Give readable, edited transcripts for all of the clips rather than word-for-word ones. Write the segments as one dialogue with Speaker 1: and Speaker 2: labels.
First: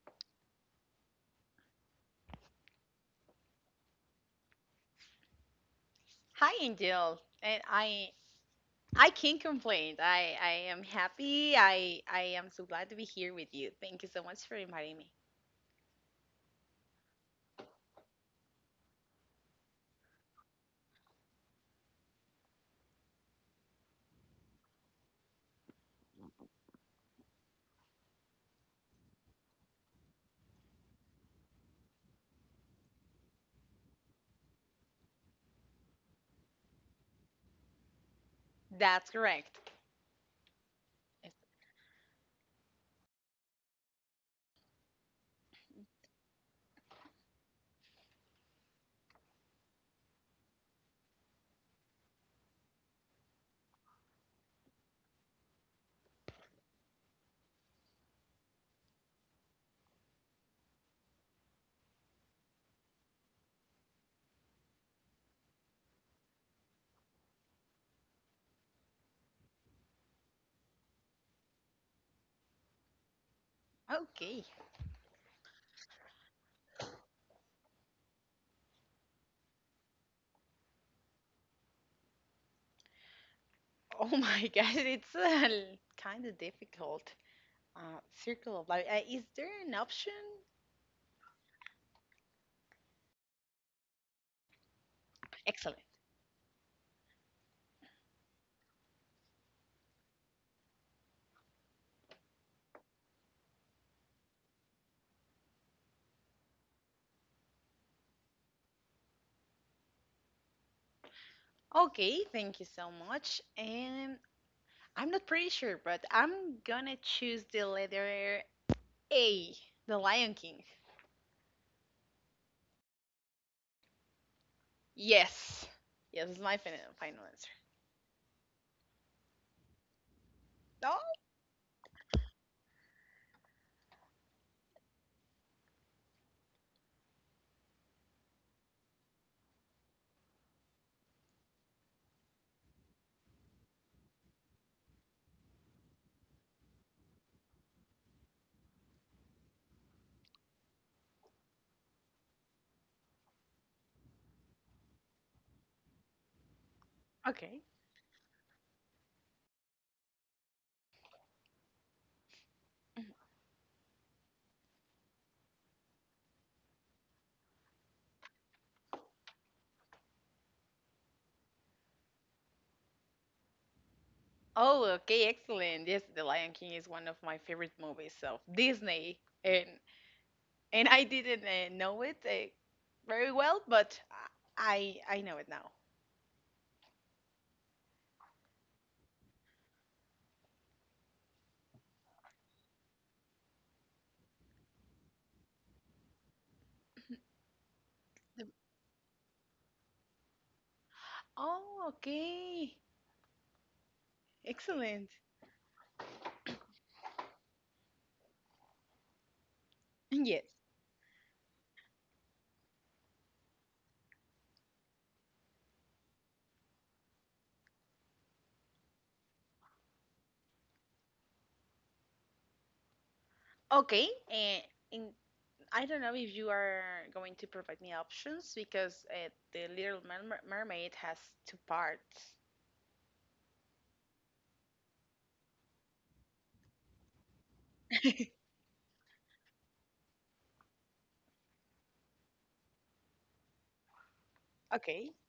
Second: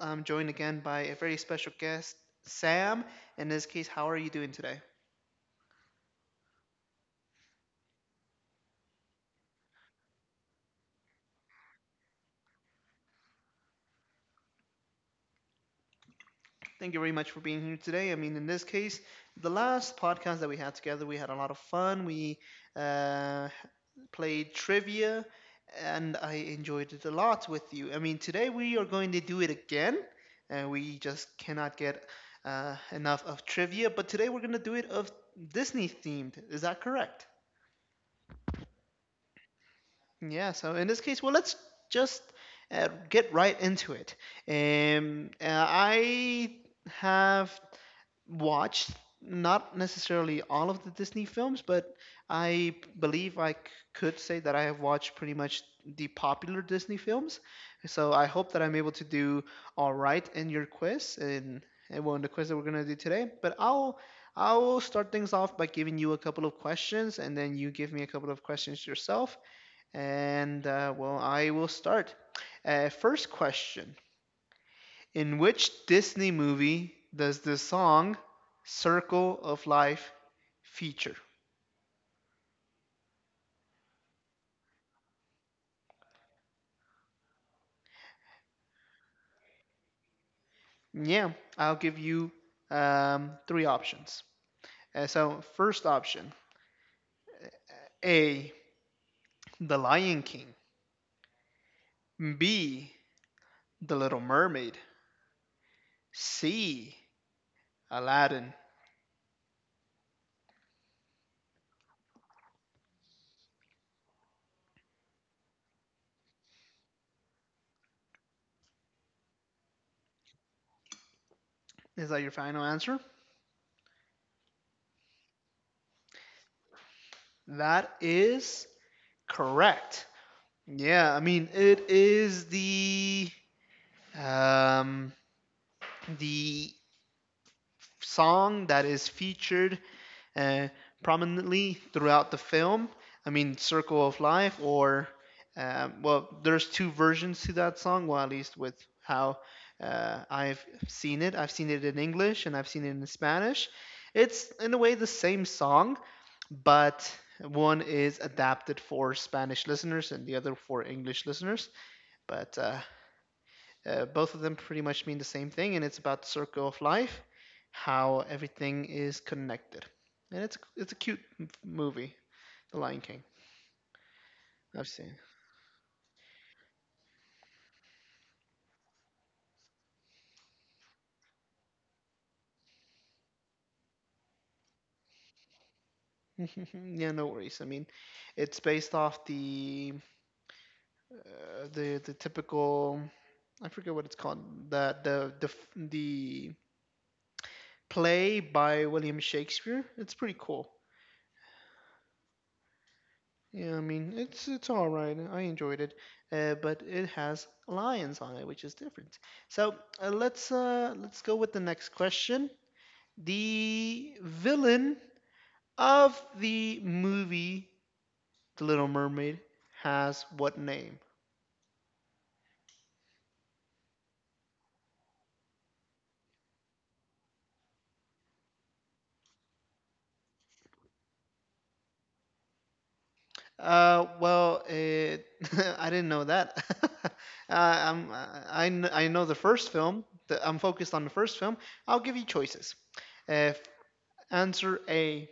Speaker 1: I'm joined again by a very special guest, Sam. In this case, how are you doing today?
Speaker 2: Hi, Angel. And I can't complain. I am happy. I am so glad to be here with you. Thank you so much for inviting me.
Speaker 1: Thank you very much for being here today. I mean, in this case, the last podcast that we had together, we had a lot of fun. We uh, played trivia, and I enjoyed it a lot with you. I mean, today we are going to do it again, and we just cannot get enough of trivia. But today we're going to do it of Disney themed. Is that correct?
Speaker 2: That's correct.
Speaker 1: Yeah, so in this case, well,
Speaker 2: It's,
Speaker 1: let's just get right into it. I have watched not necessarily all of the Disney films, but I believe I could say that I have watched pretty much the popular Disney films. So I hope that I'm able to do all right in your quiz and well, in the quiz that we're gonna do today. But I'll start things off by giving you a couple of questions, and then you give me a couple of questions yourself and well, I will start. First question.
Speaker 2: okay.
Speaker 1: In which Disney movie does the song Circle of Life feature?
Speaker 2: Oh my gosh, it's kind of difficult. Circle of life. Is there an option?
Speaker 1: Yeah, I'll give you three options.
Speaker 2: Excellent.
Speaker 1: First option: A, The Lion King; B, The Little Mermaid; C, Aladdin.
Speaker 2: Okay, thank you so much. And I'm not pretty sure, but I'm gonna choose the letter A, The Lion King.
Speaker 1: Is that your final answer?
Speaker 2: Yes. Yes, it's my final final answer.
Speaker 1: That is correct.
Speaker 2: No.
Speaker 1: Yeah, I mean, it is the Um, the song that is featured uh, prominently throughout the film, I mean, Circle of Life, or, well, there's two versions to that song, well, at least with how I've seen it. I've seen it in English and I've seen it in Spanish. It's, in a way, the same song, but
Speaker 2: Okay.
Speaker 1: one is adapted for Spanish listeners and the other for English listeners. But both of them pretty much mean the same thing, and it's about the circle of life, how everything is connected. And it's a cute movie, The Lion King. I've
Speaker 2: Oh,
Speaker 1: seen.
Speaker 2: okay, excellent. Yes, The Lion King is one of my favorite movies of Disney, and I didn't know it very well, but I know it now.
Speaker 1: Yeah, no worries. I mean, it's based off the the typical, I forget what it's called, the play
Speaker 2: The-
Speaker 1: by William Shakespeare. It's pretty cool.
Speaker 2: Oh, okay,
Speaker 1: Yeah, I mean it's all
Speaker 2: excellent.
Speaker 1: right. I enjoyed it, but it has lions on it, which is different. So uh,
Speaker 2: Yes.
Speaker 1: let's uh, let's go with the next question. The villain of the movie The Little Mermaid has what name?
Speaker 2: Okay, in I don't know if you are going to provide me options because the Little Mermaid has 2 parts.
Speaker 1: Well, it, I didn't know that. uh, I'm, I kn- I know the first film. I'm focused on the first film. I'll give you choices. Uh, f- Answer
Speaker 2: Okay.
Speaker 1: A,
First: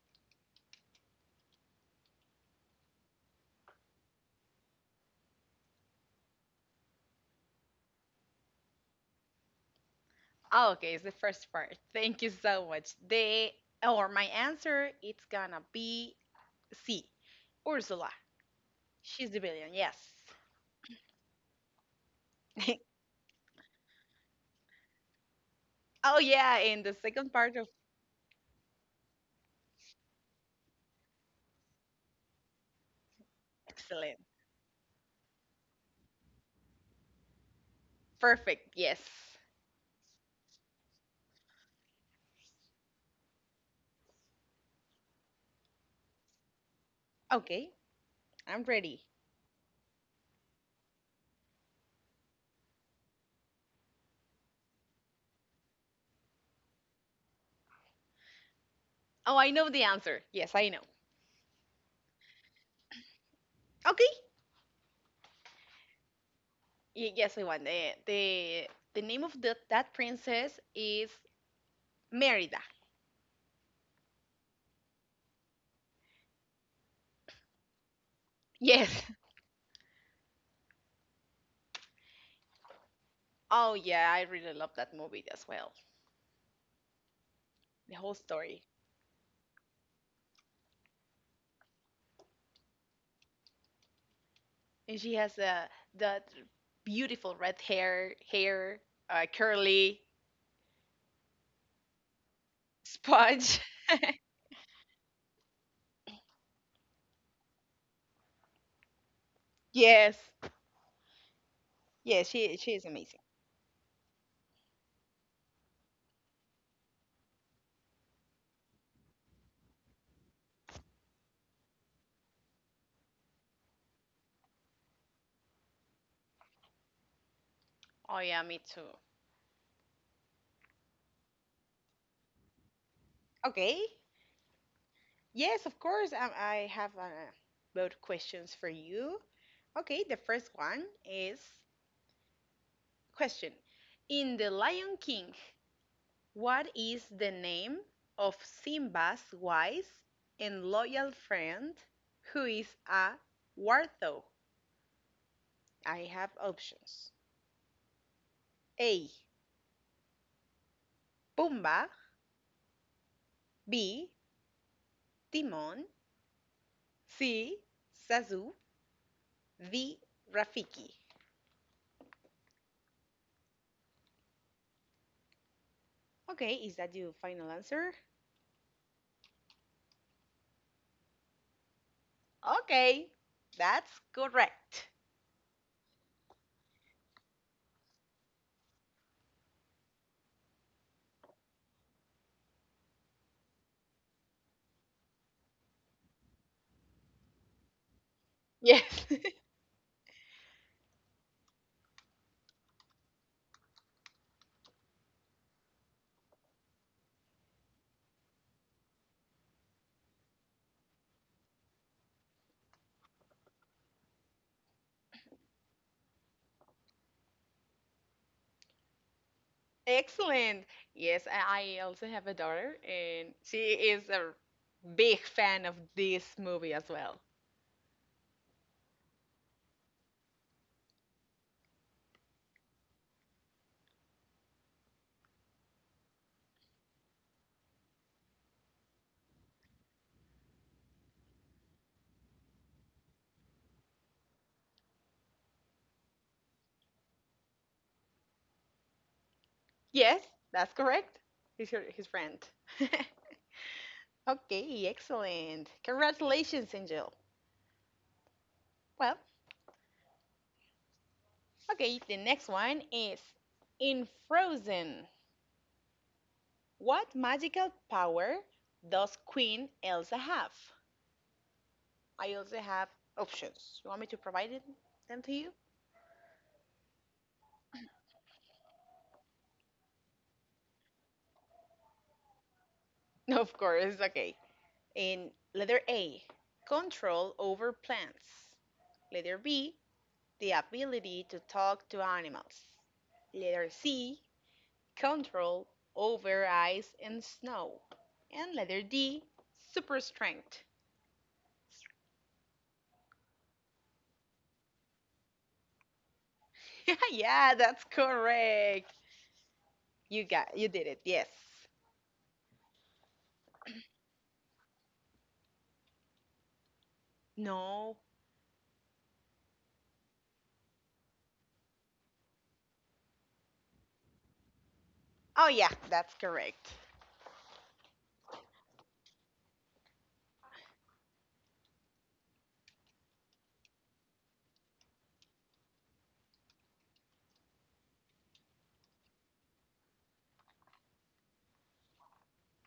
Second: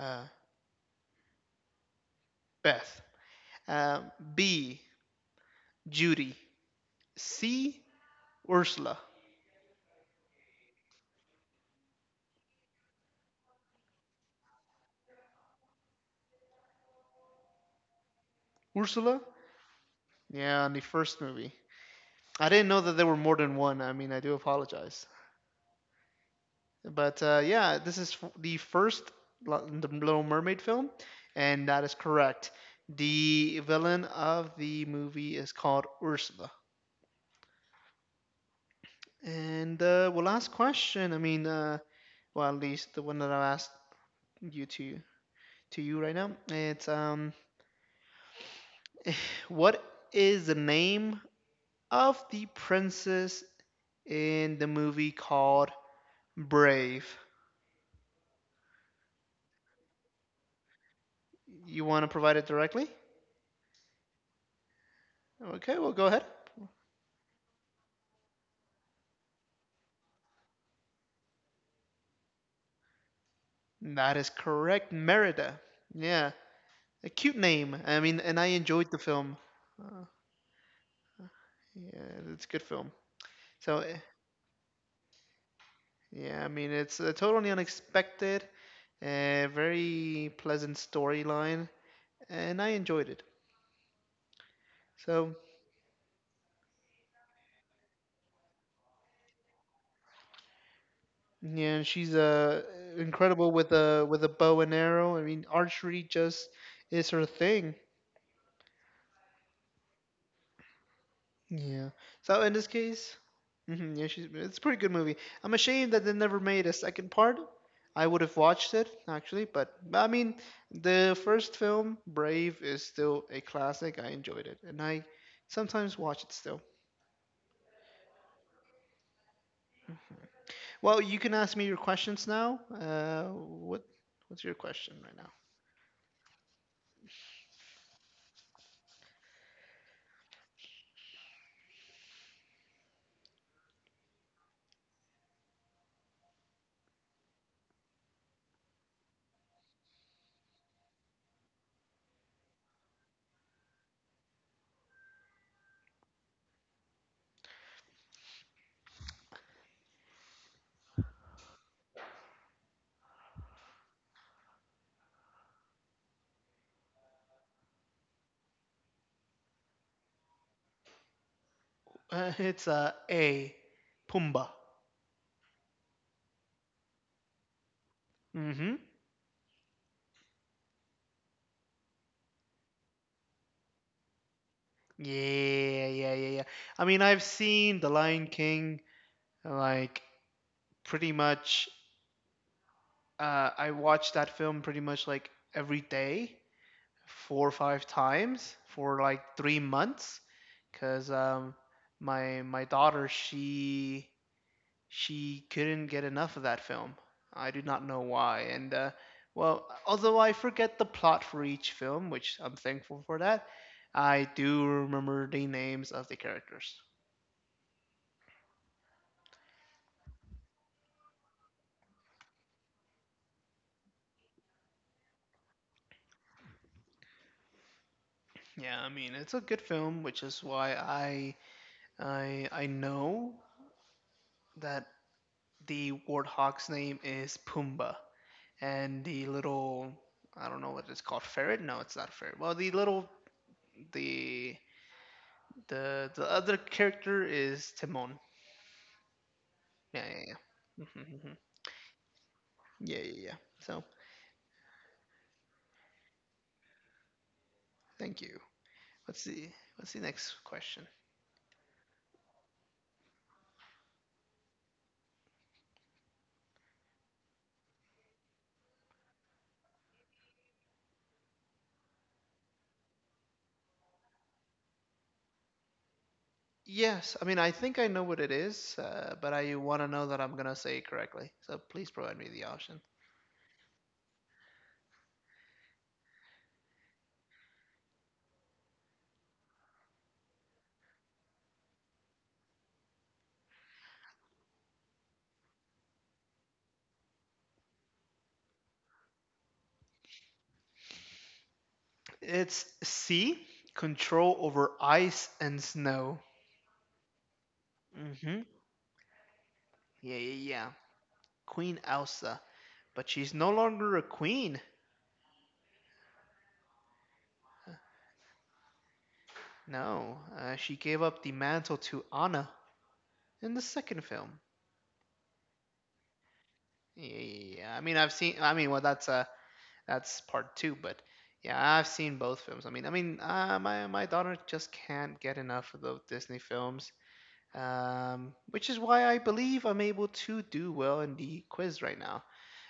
Speaker 1: uh, Beth. Uh, B, Judy. C, Ursula.
Speaker 2: Oh, okay, it's the first part. Thank you so much. The or my answer it's gonna be C. Ursula.
Speaker 1: Ursula?
Speaker 2: She's the villain, yes.
Speaker 1: Yeah, on the first movie. I didn't know that there were more than one. I mean, I do apologize.
Speaker 2: Oh yeah, and the
Speaker 1: But
Speaker 2: second
Speaker 1: uh,
Speaker 2: part of
Speaker 1: yeah, this is the first the Little Mermaid film, and that is correct. The villain
Speaker 2: excellent.
Speaker 1: of the movie is called Ursula.
Speaker 2: Perfect, yes.
Speaker 1: And well, last question. Well, at least the one that I've asked you to you right now. It's
Speaker 2: Okay, I'm ready.
Speaker 1: What is the name of the princess in the movie called Brave?
Speaker 2: Oh, I know the answer. Yes, I know.
Speaker 1: You want to provide it directly?
Speaker 2: Okay.
Speaker 1: Okay, well, go ahead.
Speaker 2: Yes, I want the the name of that princess is Merida.
Speaker 1: That is correct, Merida. Yeah, a cute name. I mean, and I enjoyed the
Speaker 2: Yes.
Speaker 1: film. Uh, yeah, it's a good film.
Speaker 2: Oh
Speaker 1: So
Speaker 2: yeah, I really love that movie as well.
Speaker 1: yeah, I mean, it's a totally
Speaker 2: The whole
Speaker 1: unexpected,
Speaker 2: story.
Speaker 1: a very pleasant storyline, and I enjoyed it.
Speaker 2: And she
Speaker 1: So,
Speaker 2: has that beautiful red hair, curly
Speaker 1: yeah, and she's incredible
Speaker 2: sponge.
Speaker 1: with a bow and arrow. I mean, archery just is her thing.
Speaker 2: Yes.
Speaker 1: Yeah.
Speaker 2: Yes,
Speaker 1: So in
Speaker 2: she
Speaker 1: this
Speaker 2: she is
Speaker 1: case,
Speaker 2: amazing.
Speaker 1: hmm, yeah, she's it's a pretty good movie. I'm ashamed that they never made a second part. I would have watched it actually, but I mean, the first film, Brave, is still a classic. I enjoyed it, and I sometimes watch it still.
Speaker 2: Oh yeah, me too.
Speaker 1: Well, you can ask me your questions now.
Speaker 2: Okay.
Speaker 1: What's your question right now?
Speaker 2: Yes, of course. I have a load questions for you. Okay, the first one is question. In The Lion King, what is the name of Simba's wise and loyal friend who is a wartho? I have options. A. Pumba. B. Timon. C. Zazu. D. Rafiki.
Speaker 1: It's a Pumbaa.
Speaker 2: Okay, is that your final answer?
Speaker 1: Mm-hmm.
Speaker 2: Okay, that's correct.
Speaker 1: Yeah, yeah, yeah, yeah. I mean, I've seen The Lion King, like, pretty much, I watched that film pretty much like every day, 4 or 5 times for
Speaker 2: Yes.
Speaker 1: like 3 months, because my daughter, she couldn't get enough of that film. I do not know why. And well, although I forget the plot for each film, which I'm thankful for that, I do remember the names of the characters.
Speaker 2: Excellent. Yes, I also have a daughter, and she is a big fan of this movie as well.
Speaker 1: Yeah, I mean it's a good film, which is why I know that the warthog's name is Pumbaa, and the little, I don't know what it's called, ferret. No, it's not a ferret. Well, the little, the the other character is Timon. Yeah,
Speaker 2: Yes,
Speaker 1: yeah,
Speaker 2: that's
Speaker 1: yeah. Hmm,
Speaker 2: correct.
Speaker 1: hmm.
Speaker 2: He's her, his friend.
Speaker 1: Yeah, yeah, yeah. So
Speaker 2: Okay, excellent. Congratulations, Angel.
Speaker 1: thank you.
Speaker 2: Well,
Speaker 1: What's the what's the next question?
Speaker 2: okay, the next one is in Frozen. What magical power does Queen Elsa have? I also have options. You want me to provide them to you?
Speaker 1: Yes, I mean I think I know what it is, but I want to know that I'm gonna say it correctly. So please provide me the option.
Speaker 2: No, of course, okay. In letter A, control over plants. Letter B, the ability to talk to animals. Letter C, control over ice and snow. And letter D, super strength.
Speaker 1: It's C, control over ice and snow.
Speaker 2: Yeah, that's
Speaker 1: Hmm.
Speaker 2: correct.
Speaker 1: Yeah,
Speaker 2: You
Speaker 1: yeah,
Speaker 2: got you
Speaker 1: yeah.
Speaker 2: did it. Yes.
Speaker 1: Queen Elsa. But she's no longer a queen.
Speaker 2: No.
Speaker 1: No, she gave up the mantle to Anna in the second film.
Speaker 2: Oh yeah, that's correct.
Speaker 1: Yeah, yeah, yeah. I mean, I've seen. I mean, well, that's part two. But yeah, I've seen both films. I mean, my daughter just can't get enough of those Disney films. Which is why I believe I'm able to do well in the quiz right now.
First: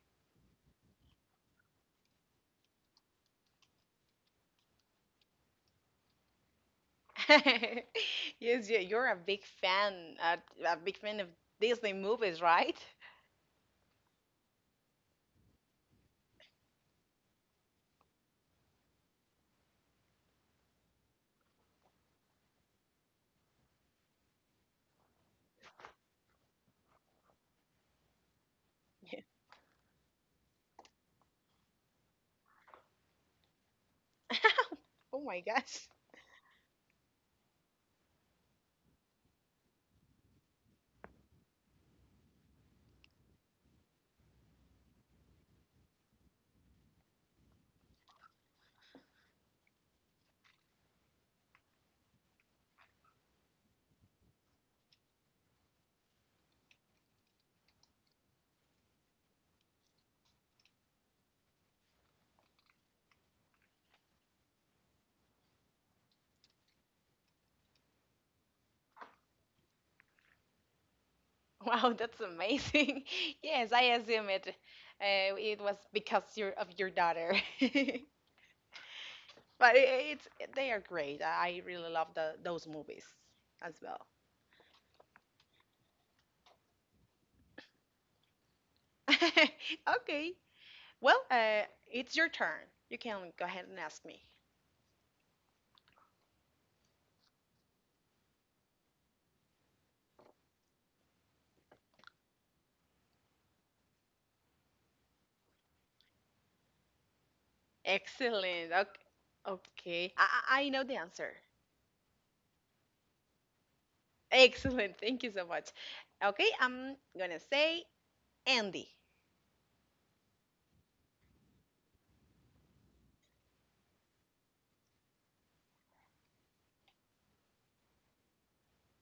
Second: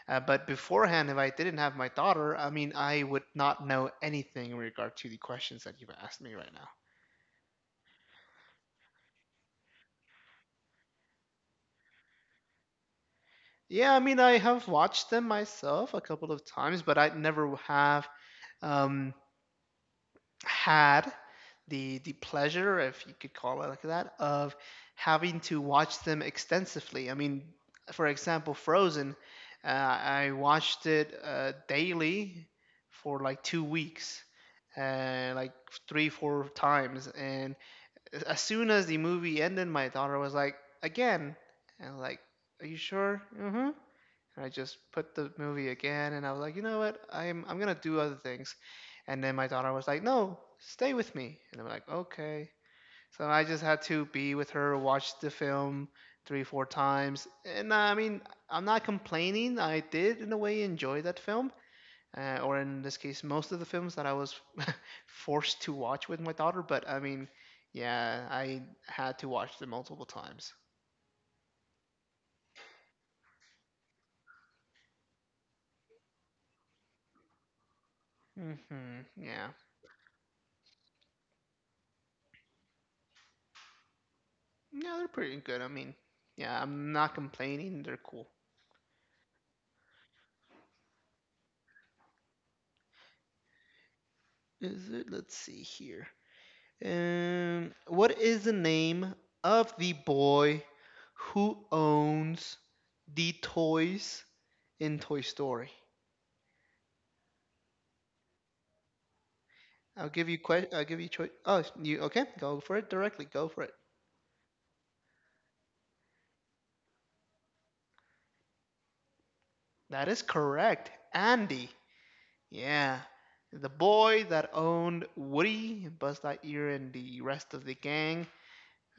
Speaker 1: But beforehand, if I didn't have my daughter, I mean, I would not know anything in regard to the questions that you've asked me right now.
Speaker 2: Yes, you're a big fan of Disney movies, right?
Speaker 1: Yeah, I mean, I have watched them myself a couple of times, but I never have um, had the pleasure, if you could call it like that, of having to watch them extensively. I mean, for example, Frozen,
Speaker 2: Yeah.
Speaker 1: I watched it daily for like 2 weeks,
Speaker 2: Oh my
Speaker 1: like
Speaker 2: gosh.
Speaker 1: 3, 4 times, and as soon as the movie ended, my daughter was like, again. And I was like, are you sure? Mm-hmm. And I just put the movie again, and I was like, you know what? I'm gonna do other things. And then my daughter was like, no, stay with me. And I'm like, okay. So I just had to be with her, watch the film 3, 4 times. And I mean, I'm not complaining. I did in a way enjoy that film or in this case, most of the films that I was forced to watch with my daughter. But I mean, yeah, I had to watch them multiple times.
Speaker 2: Wow, that's amazing. Yes, I assume it. It was because your of your daughter.
Speaker 1: Mm-hmm. Yeah,
Speaker 2: But it's they are great. I really love those movies as well.
Speaker 1: yeah, they're pretty good. I mean, yeah, I'm not complaining. They're cool.
Speaker 2: Okay, well, it's your turn. You can go ahead and ask me.
Speaker 1: Is it? Let's see here. What is the name of the boy who owns the toys in Toy Story?
Speaker 2: Excellent. Okay. Okay. I, I I know
Speaker 1: I'll
Speaker 2: the
Speaker 1: give you choice.
Speaker 2: answer.
Speaker 1: Oh, you okay? Go for it directly. Go for it.
Speaker 2: Excellent. Thank you so much. Okay, I'm gonna say Andy.
Speaker 1: That is correct. Andy. Yeah. The boy that owned Woody, Buzz Lightyear, and the rest of the gang.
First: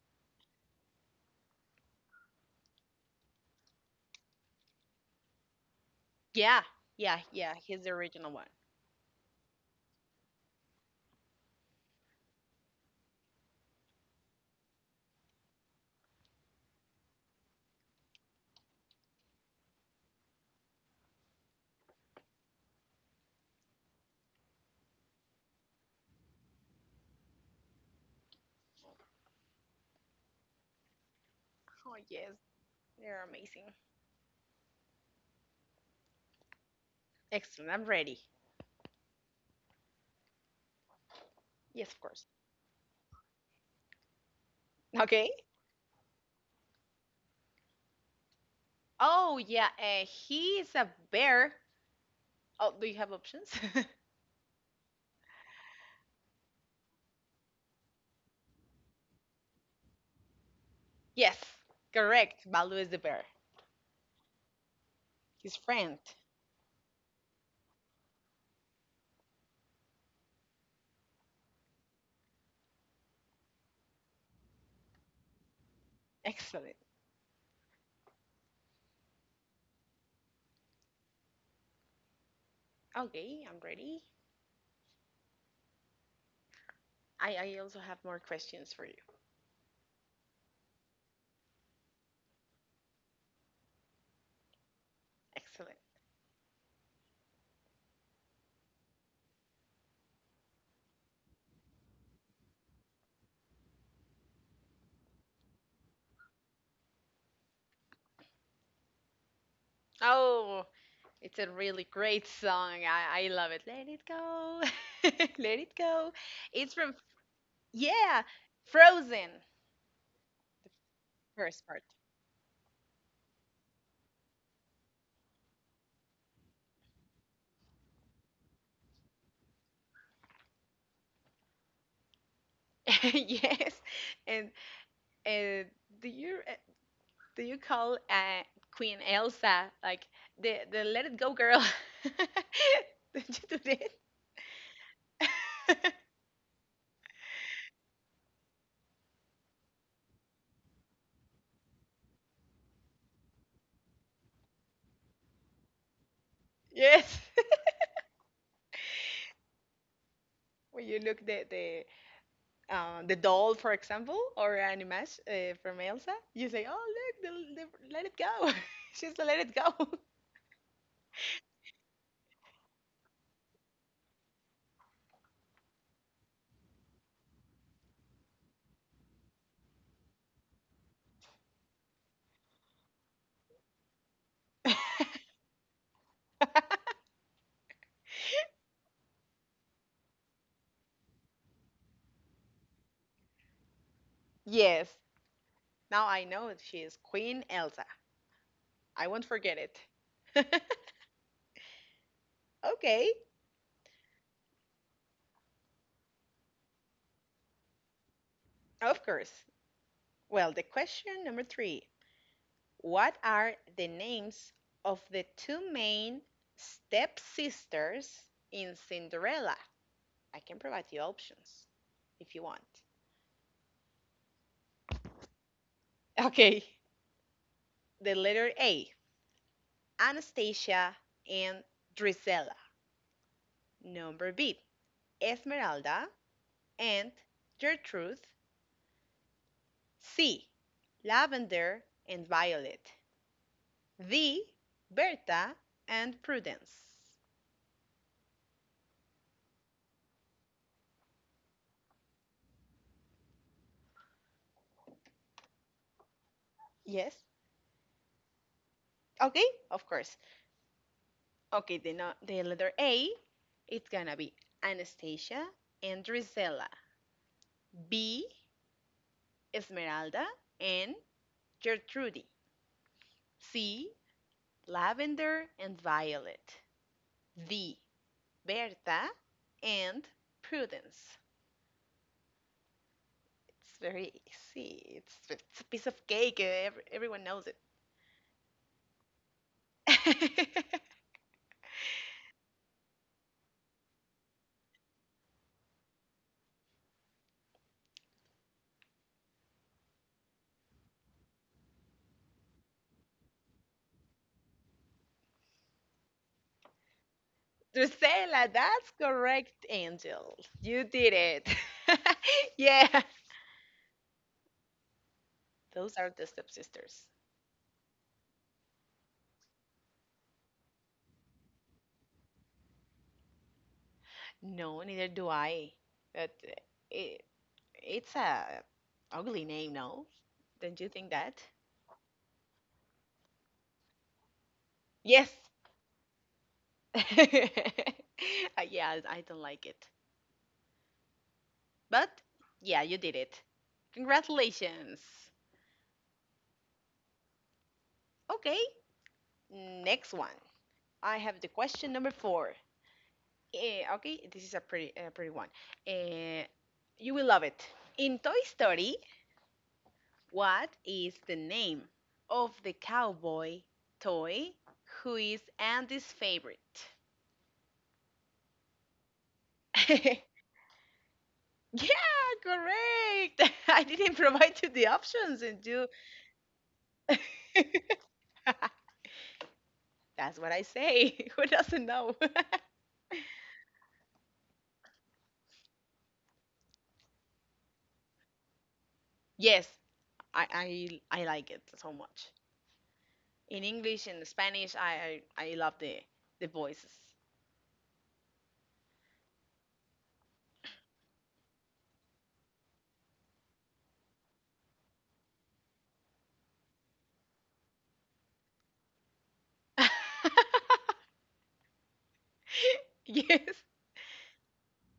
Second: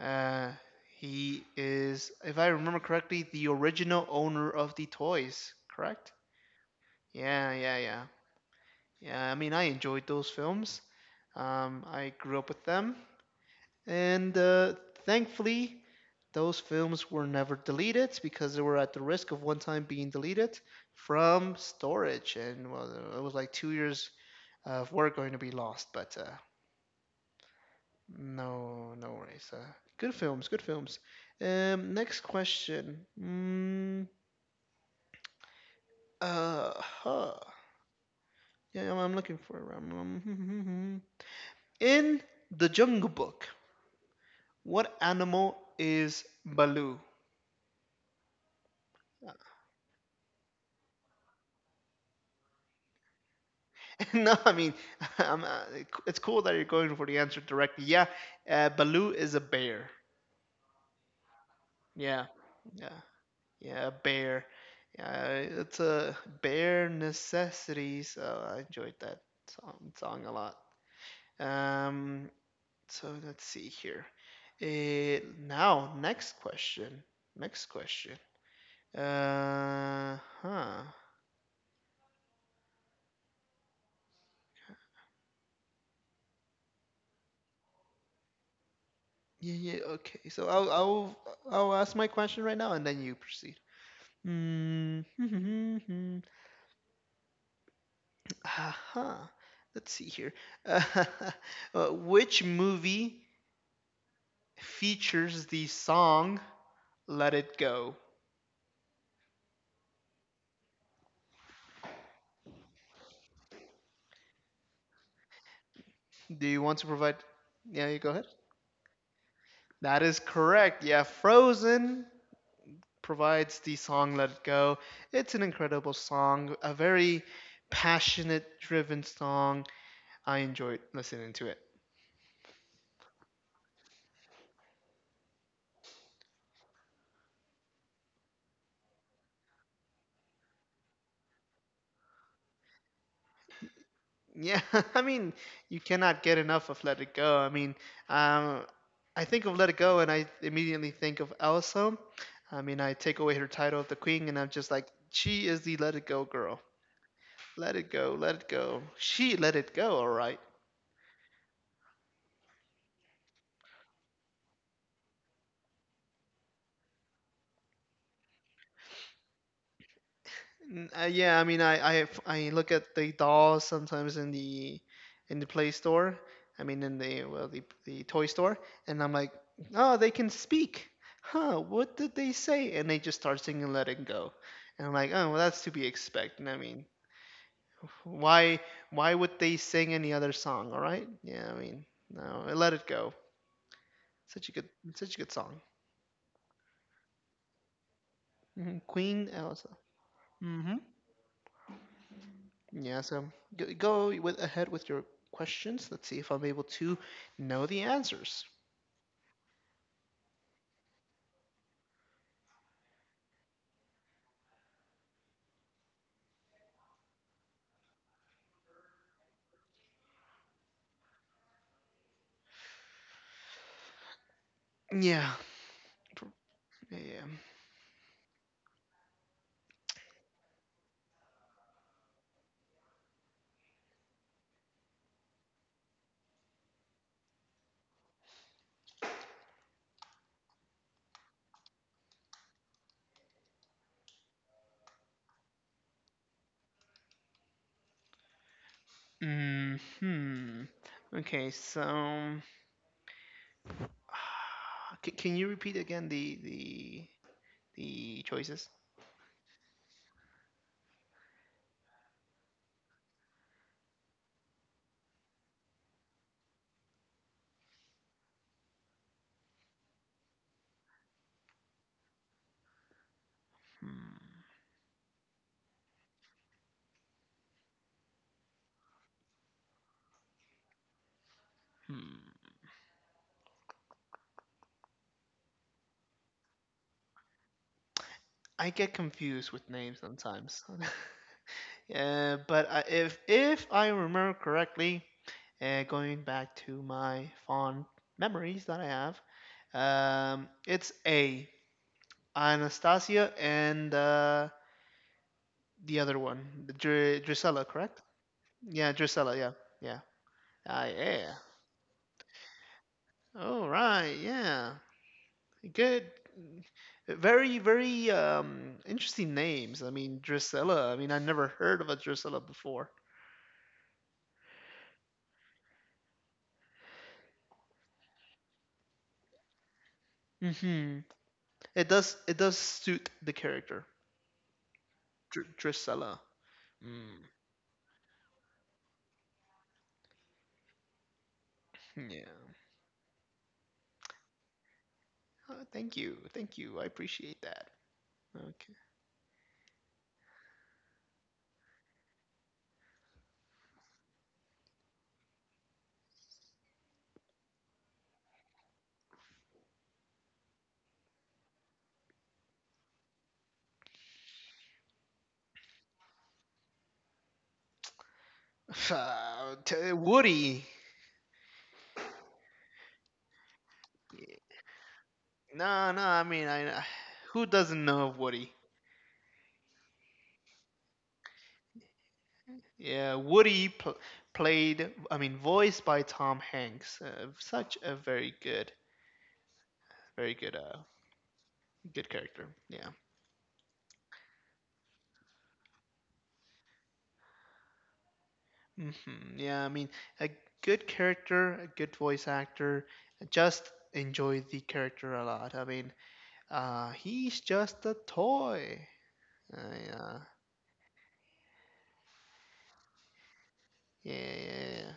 Speaker 1: Uh, he is, if I remember correctly, the original owner of the toys, correct?
Speaker 2: Yeah, yeah,
Speaker 1: Yeah,
Speaker 2: yeah.
Speaker 1: yeah,
Speaker 2: He's the
Speaker 1: yeah.
Speaker 2: original one.
Speaker 1: Yeah, I mean, I enjoyed those films. I grew up with them. And thankfully, those films were never deleted because they were at the risk of one time being deleted from storage, and well, it was like 2 years of work going to be lost. But no, no worries. Good films, good films.
Speaker 2: Oh
Speaker 1: Next
Speaker 2: yes,
Speaker 1: question.
Speaker 2: they're amazing.
Speaker 1: Uh, huh.
Speaker 2: Excellent. I'm ready.
Speaker 1: Yeah, I'm looking for it.
Speaker 2: Yes, of
Speaker 1: In
Speaker 2: course.
Speaker 1: the Jungle Book, what
Speaker 2: Okay.
Speaker 1: animal is Baloo?
Speaker 2: Oh yeah. He is a bear. Oh, do you have options?
Speaker 1: No, I mean, I'm, uh, it's cool that you're going for the answer directly. Yeah, Baloo is a bear.
Speaker 2: Yes,
Speaker 1: Yeah,
Speaker 2: correct. Balu is the
Speaker 1: yeah,
Speaker 2: bear.
Speaker 1: yeah, a bear. Yeah,
Speaker 2: His
Speaker 1: it's
Speaker 2: friend.
Speaker 1: a bear necessity. So I enjoyed that song a lot. Um, so let's see here. Next
Speaker 2: Excellent.
Speaker 1: question. Next question. Uh, huh.
Speaker 2: Okay, I'm ready. I also have more questions for you.
Speaker 1: Yeah, yeah, okay. So I'll ask my question right now and then you proceed.
Speaker 2: Excellent.
Speaker 1: Mm, uh Let's see here. Which movie features the song Let It Go?
Speaker 2: Oh, it's a really great song. I love it. Let it go. Let it go.
Speaker 1: Do you
Speaker 2: It's
Speaker 1: want to
Speaker 2: from,
Speaker 1: provide? Yeah, you go
Speaker 2: yeah,
Speaker 1: ahead.
Speaker 2: Frozen,
Speaker 1: That is
Speaker 2: the
Speaker 1: correct. Yeah,
Speaker 2: first part.
Speaker 1: Frozen provides the song Let It Go. It's an incredible song, a very passionate, driven song. I enjoyed listening to it.
Speaker 2: Yes. And uh, do you uh, do you call Queen Elsa like the Let It Go girl? Don't you do
Speaker 1: Yeah, I mean, you
Speaker 2: that?
Speaker 1: cannot get enough of Let It Go. I mean, um, I think of Let It Go and I immediately think of Elsa. I mean, I take away her title of the queen and I'm just like, she is the Let It Go girl.
Speaker 2: Yes.
Speaker 1: Let it go, let it go. She let it go, all right.
Speaker 2: When you look the the doll, for example, or an image from Elsa, you say, "Oh, look, let it go. She's the let it go."
Speaker 1: Yeah, I mean, I look at the dolls sometimes in the Play Store. I mean, in the well, the toy store, and I'm like, oh, they can speak. Huh? What did they say? And they just start singing "Let It Go," and I'm like, oh, well, that's to be expected. I mean, why why would they sing any other song? All right? Yeah, I mean, no, "Let It Go." Such a good
Speaker 2: Yes.
Speaker 1: Such a good song.
Speaker 2: Now I know she is Queen Elsa.
Speaker 1: Hmm
Speaker 2: I won't
Speaker 1: Queen
Speaker 2: forget
Speaker 1: Elsa.
Speaker 2: it.
Speaker 1: Hmm Yeah,
Speaker 2: Okay,
Speaker 1: so go, go with ahead with your questions. Let's see if I'm able to know the answers.
Speaker 2: of course. Well, the question number 3: what are the names of the 2 main stepsisters in Cinderella? I can provide you options if you want.
Speaker 1: Yeah.
Speaker 2: Okay,
Speaker 1: Yeah.
Speaker 2: the letter A, Anastasia and Drizella. Number B, Esmeralda and Gertrude. C, Lavender and Violet. D, Berta and Prudence.
Speaker 1: Hmm. Okay, so can you repeat again
Speaker 2: Yes?
Speaker 1: the choices?
Speaker 2: Okay, of course. Okay, the, no- the letter A, it's gonna be Anastasia and Drizella. B, Esmeralda and Gertrude. C,
Speaker 1: Hmm.
Speaker 2: Lavender and Violet. D, Berta and Prudence.
Speaker 1: Hmm.
Speaker 2: It's very easy. It's a piece of cake. Everyone knows it.
Speaker 1: I get confused with names sometimes. But if I remember correctly, going back to my fond memories that I have, it's A. Anastasia and the other one, the Drusilla, correct?
Speaker 2: Drusella, that's
Speaker 1: Yeah, Drusilla. Yeah,
Speaker 2: correct,
Speaker 1: yeah.
Speaker 2: Angel. You
Speaker 1: Ah,
Speaker 2: did
Speaker 1: yeah.
Speaker 2: it. Yeah.
Speaker 1: All right. Yeah.
Speaker 2: Those
Speaker 1: Good.
Speaker 2: are the stepsisters.
Speaker 1: Very interesting names. I mean, Drusilla. I mean, I never heard of a Drusilla before.
Speaker 2: No, neither do I. But it, it's a ugly name, no? Don't you
Speaker 1: Hmm
Speaker 2: think that?
Speaker 1: It does. It does suit the character,
Speaker 2: Yes.
Speaker 1: Drusilla. Mm,
Speaker 2: Yeah, I don't like it. But
Speaker 1: yeah.
Speaker 2: yeah, you did it. Congratulations.
Speaker 1: Oh, thank you. Thank you. I appreciate that.
Speaker 2: Okay,
Speaker 1: Okay.
Speaker 2: next one. I have the question number 4. Eh, okay, this is a pretty one. Eh, you will love it. In Toy Story, what is the name of the cowboy toy who is Andy's favorite? Yeah,
Speaker 1: Woody.
Speaker 2: correct. I didn't provide you the options, and you.
Speaker 1: No, no. I mean, I who doesn't know of Woody?
Speaker 2: That's what I say. Who doesn't know?
Speaker 1: Yeah, played. I mean, voiced by Tom Hanks. Such a very good,
Speaker 2: Yes,
Speaker 1: very
Speaker 2: I
Speaker 1: good,
Speaker 2: I like it so
Speaker 1: good
Speaker 2: much.
Speaker 1: character. Yeah.
Speaker 2: In English and Spanish, I love the voices.
Speaker 1: hmm Yeah. I mean, a good character, a good voice actor. Just enjoy the character a lot. I mean, he's just a toy. Yeah.
Speaker 2: Yes,
Speaker 1: Yeah. Yeah. Yeah. Yeah.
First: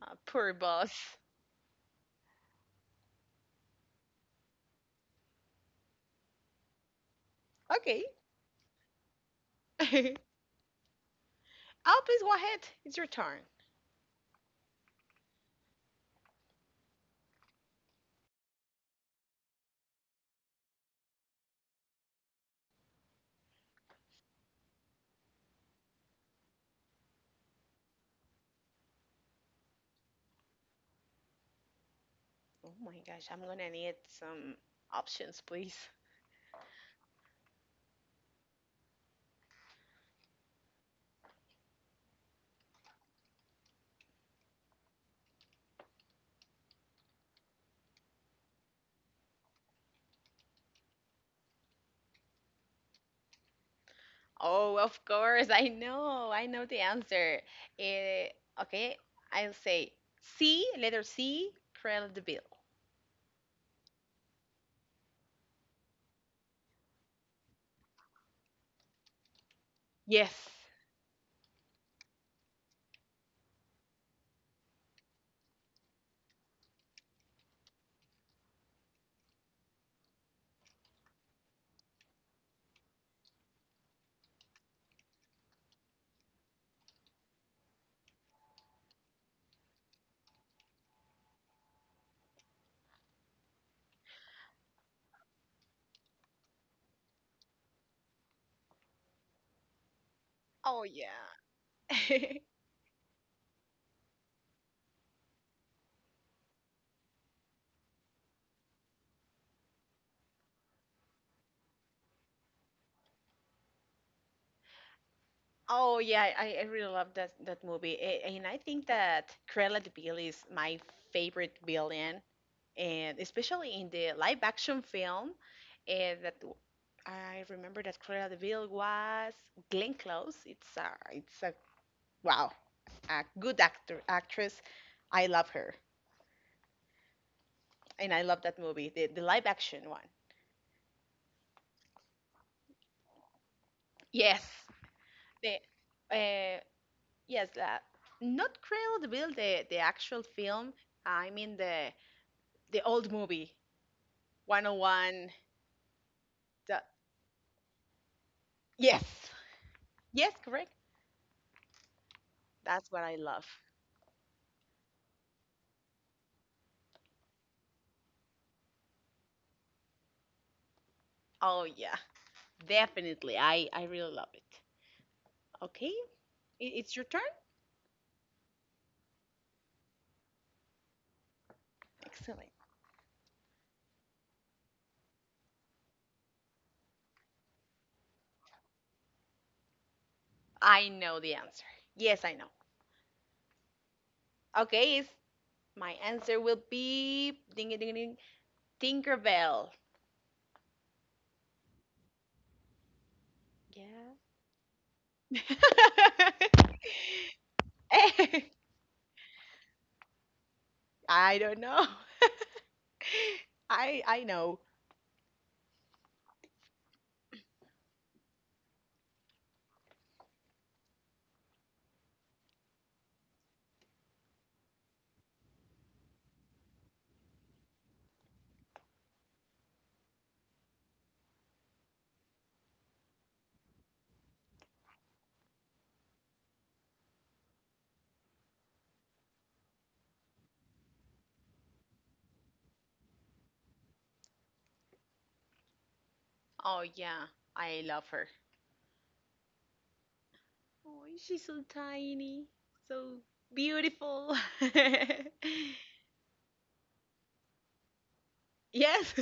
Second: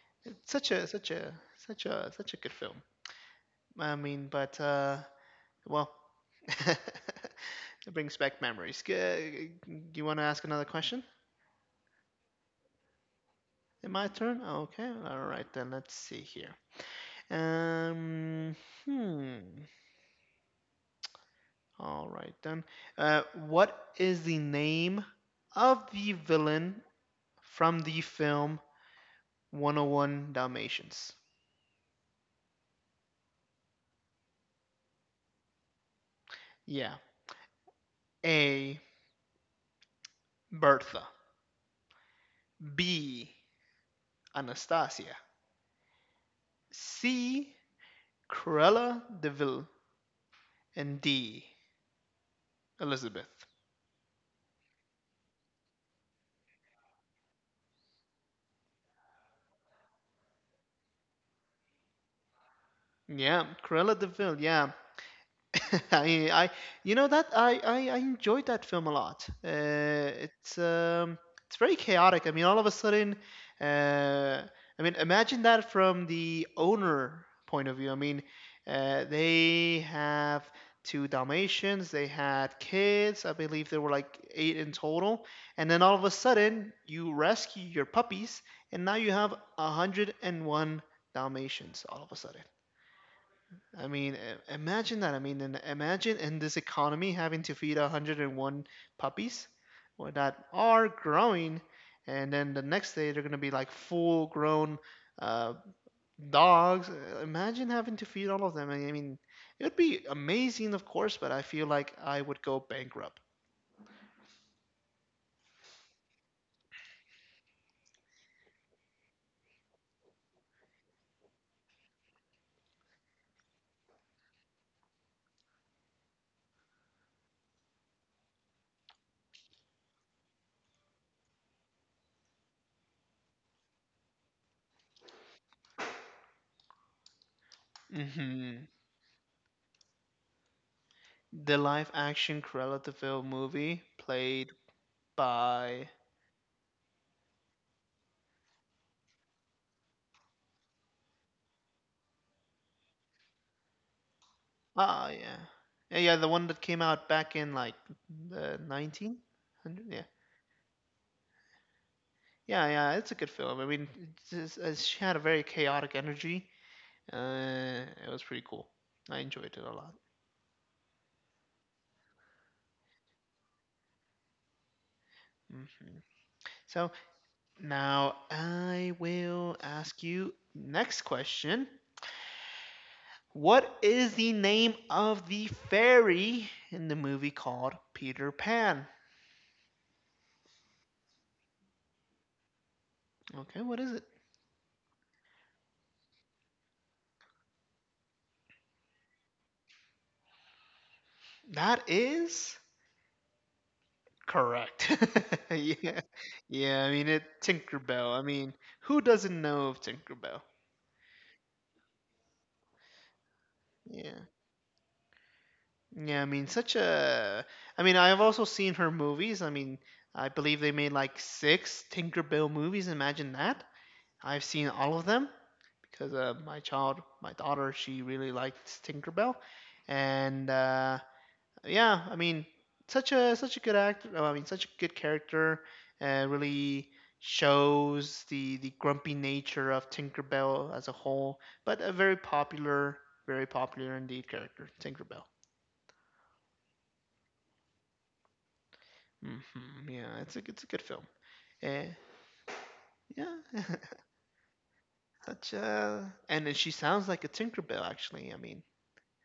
Speaker 2: ah,
Speaker 1: It's
Speaker 2: poor boss.
Speaker 1: such a good film. I mean, but well, it
Speaker 2: Okay.
Speaker 1: brings back memories. Do
Speaker 2: Oh,
Speaker 1: you want to ask another question?
Speaker 2: please go ahead. It's your turn.
Speaker 1: In my turn? Okay, all right then. Let's see here. Um, hmm. All right then. What is the name of the villain from the film 101 Dalmatians?
Speaker 2: Oh my gosh, I'm gonna need some options, please.
Speaker 1: Yeah. A. Bertha. B. Anastasia. C. Cruella de Vil. And D. Elizabeth.
Speaker 2: Oh, of course, I know. I know the answer. Eh, okay, I'll say letter C, Cruella de Vil.
Speaker 1: Yeah, Cruella de Vil. Yeah, I, I, you know that I enjoyed that film a lot.
Speaker 2: Yes.
Speaker 1: It's um, it's very chaotic. I mean, all of a sudden, uh, I mean, imagine that from the owner point of view. I mean, they have two Dalmatians. They had kids. I believe there were like eight in total. And then all of a sudden, you rescue your puppies, and now you have 101 Dalmatians all of a sudden. I mean, imagine that. I mean, and imagine in this economy having to feed 101 puppies well, that
Speaker 2: Oh
Speaker 1: are
Speaker 2: yeah.
Speaker 1: growing, and then the next day they're going to be like full grown uh, dogs. Imagine having to feed all of them. I mean, it would be amazing, of course, but I feel like I would go bankrupt.
Speaker 2: Oh yeah, I really love that that movie, and I think that Cruella de Vil is my favorite villain, and especially in the live action film, and I remember that Cruella de Vil was Glenn Close. It's a wow, a good actor actress. I love her, and I love that
Speaker 1: Hmm
Speaker 2: movie, the live action one.
Speaker 1: The live action Cruella de Vil movie
Speaker 2: Yes,
Speaker 1: played
Speaker 2: the
Speaker 1: by
Speaker 2: uh, yes, not Cruella de Vil, the actual film. I mean the old movie,
Speaker 1: ah,
Speaker 2: 101.
Speaker 1: yeah. Yeah, yeah, the one that came
Speaker 2: The,
Speaker 1: out back in like the
Speaker 2: yes.
Speaker 1: 1900, yeah.
Speaker 2: Yes, correct.
Speaker 1: Yeah,
Speaker 2: That's
Speaker 1: yeah,
Speaker 2: what
Speaker 1: it's
Speaker 2: I
Speaker 1: a good
Speaker 2: love.
Speaker 1: film. I mean, it's just, she had a very chaotic energy. It was pretty cool. I enjoyed it a lot.
Speaker 2: Oh, yeah. Definitely. I really love it. Okay.
Speaker 1: Hmm So
Speaker 2: It's your turn.
Speaker 1: now I will ask you next question.
Speaker 2: Excellent.
Speaker 1: What is the name of the fairy in the movie called Peter Pan?
Speaker 2: I know the answer. Yes, I know.
Speaker 1: Okay, what is it?
Speaker 2: Okay. It's, my answer will be ding ding ding ding Tinkerbell.
Speaker 1: That is
Speaker 2: Yeah.
Speaker 1: correct. yeah. Yeah, I mean it Tinkerbell. I
Speaker 2: Eh,
Speaker 1: mean, who doesn't know of Tinkerbell?
Speaker 2: I don't know. I
Speaker 1: Yeah.
Speaker 2: know.
Speaker 1: Yeah, I mean such a I mean I've also seen her movies. I mean, I believe they made like 6 Tinkerbell movies. Imagine that. I've seen all of them because my daughter, she really likes Tinkerbell. And yeah, I mean, such a good actor. Oh, I mean, such a good character. Really shows the grumpy nature of Tinkerbell as a whole, but a very popular indeed character, Tinkerbell.
Speaker 2: Oh yeah, I love her.
Speaker 1: Hmm Yeah, it's a good film.
Speaker 2: Oh, she's so
Speaker 1: Uh,
Speaker 2: tiny, so
Speaker 1: yeah,
Speaker 2: beautiful.
Speaker 1: such a and then she sounds like a Tinkerbell actually. I mean,
Speaker 2: Yes.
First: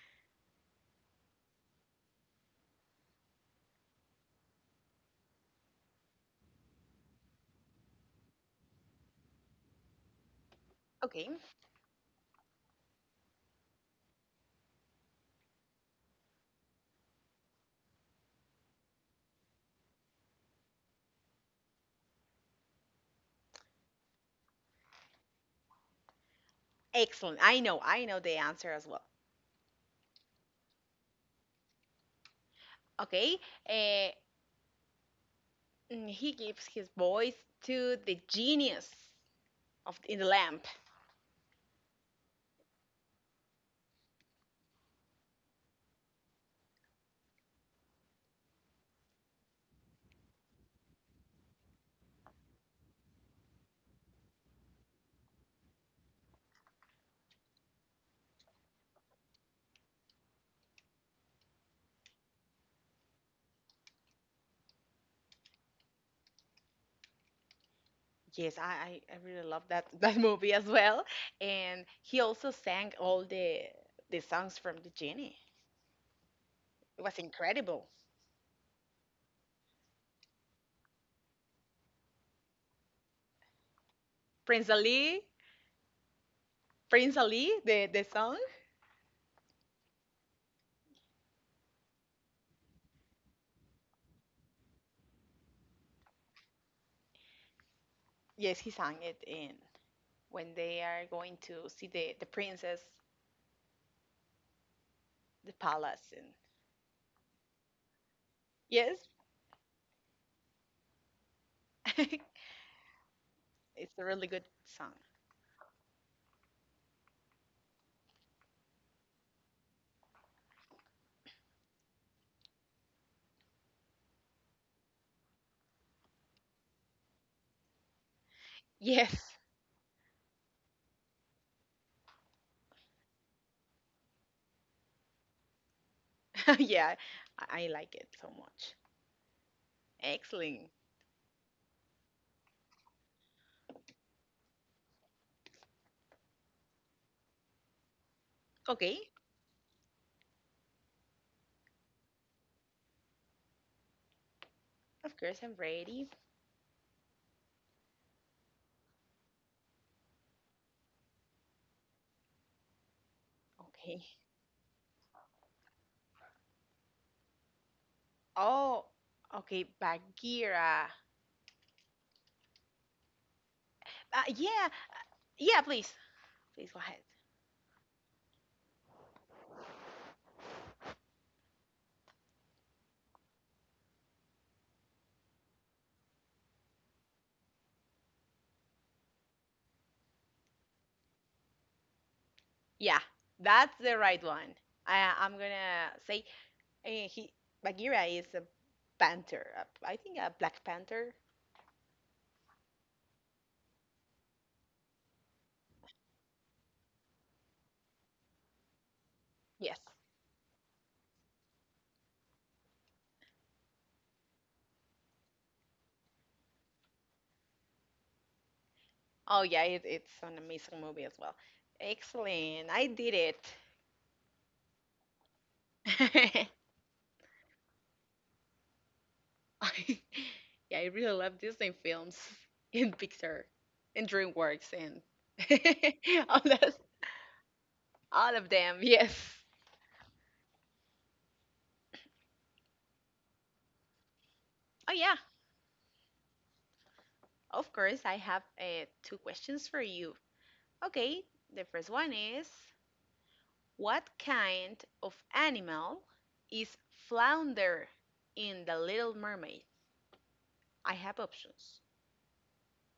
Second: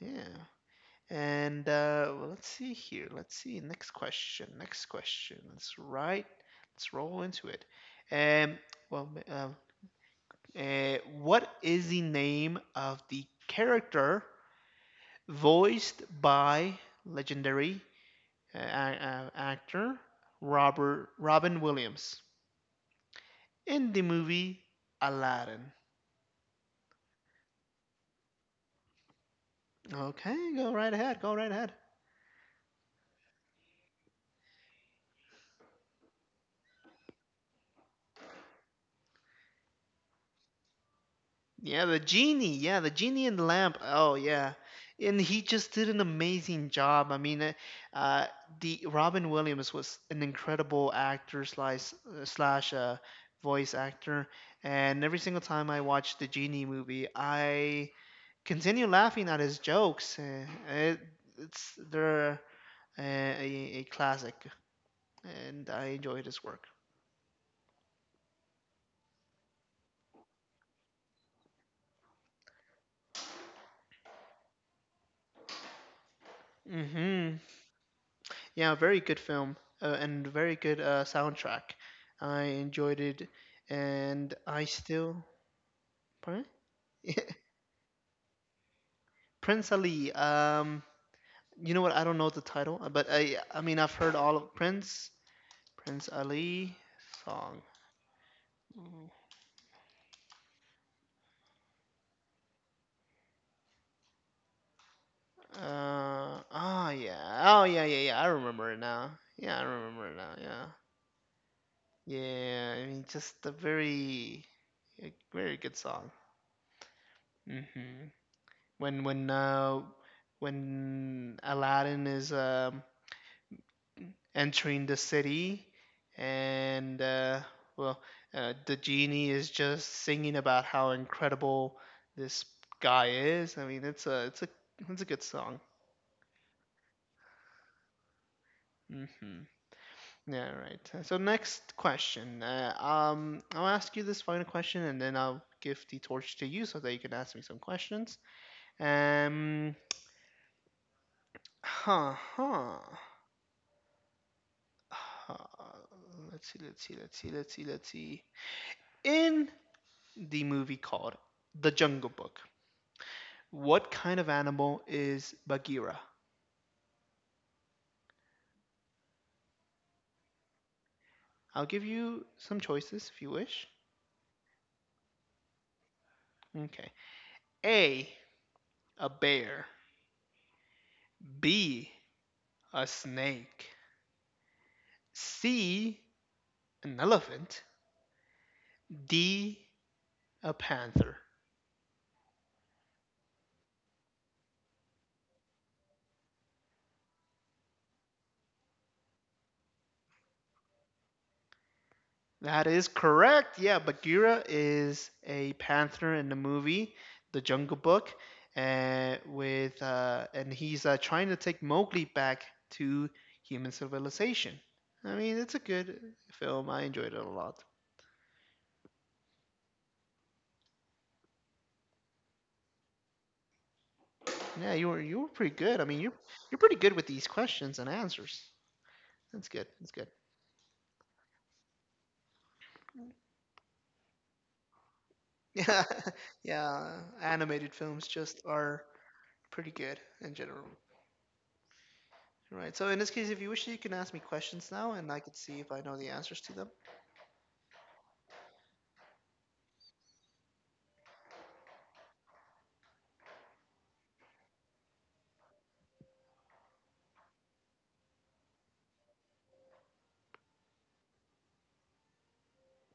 Speaker 1: yeah. And well, let's see here. Let's see. Next question. Next question. Let's write. Let's roll into it. Um. Well.
Speaker 2: Okay.
Speaker 1: What is the name of the character voiced by legendary uh, actor Robert Robin Williams in the movie Aladdin?
Speaker 2: Excellent. I know. I know the answer as well.
Speaker 1: Okay. Go right ahead. Go right ahead.
Speaker 2: Okay. Uh, mm, he gives his voice to the genius of in the lamp.
Speaker 1: Yeah, the genie. Yeah, the genie in the lamp. Oh, yeah. And he just did an amazing job. I mean, uh, the Robin Williams was an incredible actor slash slash uh, voice actor, and every single time I watch the genie movie, I continue laughing at his jokes. It's they're a classic, and I enjoyed his work.
Speaker 2: Yes, I really love that that movie as well. And he also sang all the songs from the genie. It was
Speaker 1: Hmm
Speaker 2: incredible.
Speaker 1: Yeah, very good film and very good soundtrack. I enjoyed it, and I
Speaker 2: Prince Ali,
Speaker 1: still pardon?
Speaker 2: Prince Ali, the song.
Speaker 1: Prince Ali. You know what? I don't know the title, but I mean I've heard all of Prince Ali song.
Speaker 2: Yes, he sang it in when they are going to see the princess, the palace, and
Speaker 1: Oh yeah, oh yeah, yeah, yeah. I remember it
Speaker 2: yes,
Speaker 1: now. Yeah, I remember it now. Yeah,
Speaker 2: it's
Speaker 1: yeah. I mean, just
Speaker 2: a really good song.
Speaker 1: a very good song. Hmm when when Aladdin is entering the city, and well, the genie
Speaker 2: Yes,
Speaker 1: is just singing about how incredible this guy is. I mean, it's a good song.
Speaker 2: yeah, I like it so much.
Speaker 1: Hmm Yeah,
Speaker 2: Excellent.
Speaker 1: right. So next question. I'll ask you this final question, and then I'll give the torch to you so that you can ask me some questions.
Speaker 2: Okay,
Speaker 1: Um, huh, huh.
Speaker 2: of
Speaker 1: Uh,
Speaker 2: course I'm ready.
Speaker 1: let's see. In the movie called The Jungle Book, what
Speaker 2: Okay.
Speaker 1: kind of animal is Bagheera?
Speaker 2: Oh, okay, Bagheera.
Speaker 1: I'll give you some choices if you wish.
Speaker 2: Yeah, yeah, please, please go
Speaker 1: Okay.
Speaker 2: ahead.
Speaker 1: A, a bear. B, a snake. C, an elephant. D, a panther.
Speaker 2: Yeah, that's the right one. I'm gonna say he Bagheera is a panther. I think a black panther.
Speaker 1: That is correct. Yeah, Bagheera is a panther in the movie, The Jungle Book, and
Speaker 2: Yes.
Speaker 1: with and he's trying to take Mowgli back to human civilization. I mean, it's a good film. I enjoyed it a lot.
Speaker 2: Oh yeah, it, it's an amazing movie as well. Excellent. I did it.
Speaker 1: Yeah, you were pretty good. I mean, you're pretty good with these questions and answers. That's good. That's
Speaker 2: I,
Speaker 1: good.
Speaker 2: yeah, I really love Disney films and Pixar and DreamWorks and
Speaker 1: Yeah,
Speaker 2: all that,
Speaker 1: yeah. Animated films
Speaker 2: all
Speaker 1: just
Speaker 2: of them.
Speaker 1: are
Speaker 2: Yes.
Speaker 1: pretty good in general. Right. So in this case, if you wish, you can ask me questions
Speaker 2: Oh
Speaker 1: now, and
Speaker 2: yeah.
Speaker 1: I could see if I know the answers to them.
Speaker 2: Of course, I have 2 questions for you. Okay, the first one is what kind of animal is flounder in The Little Mermaid? I have options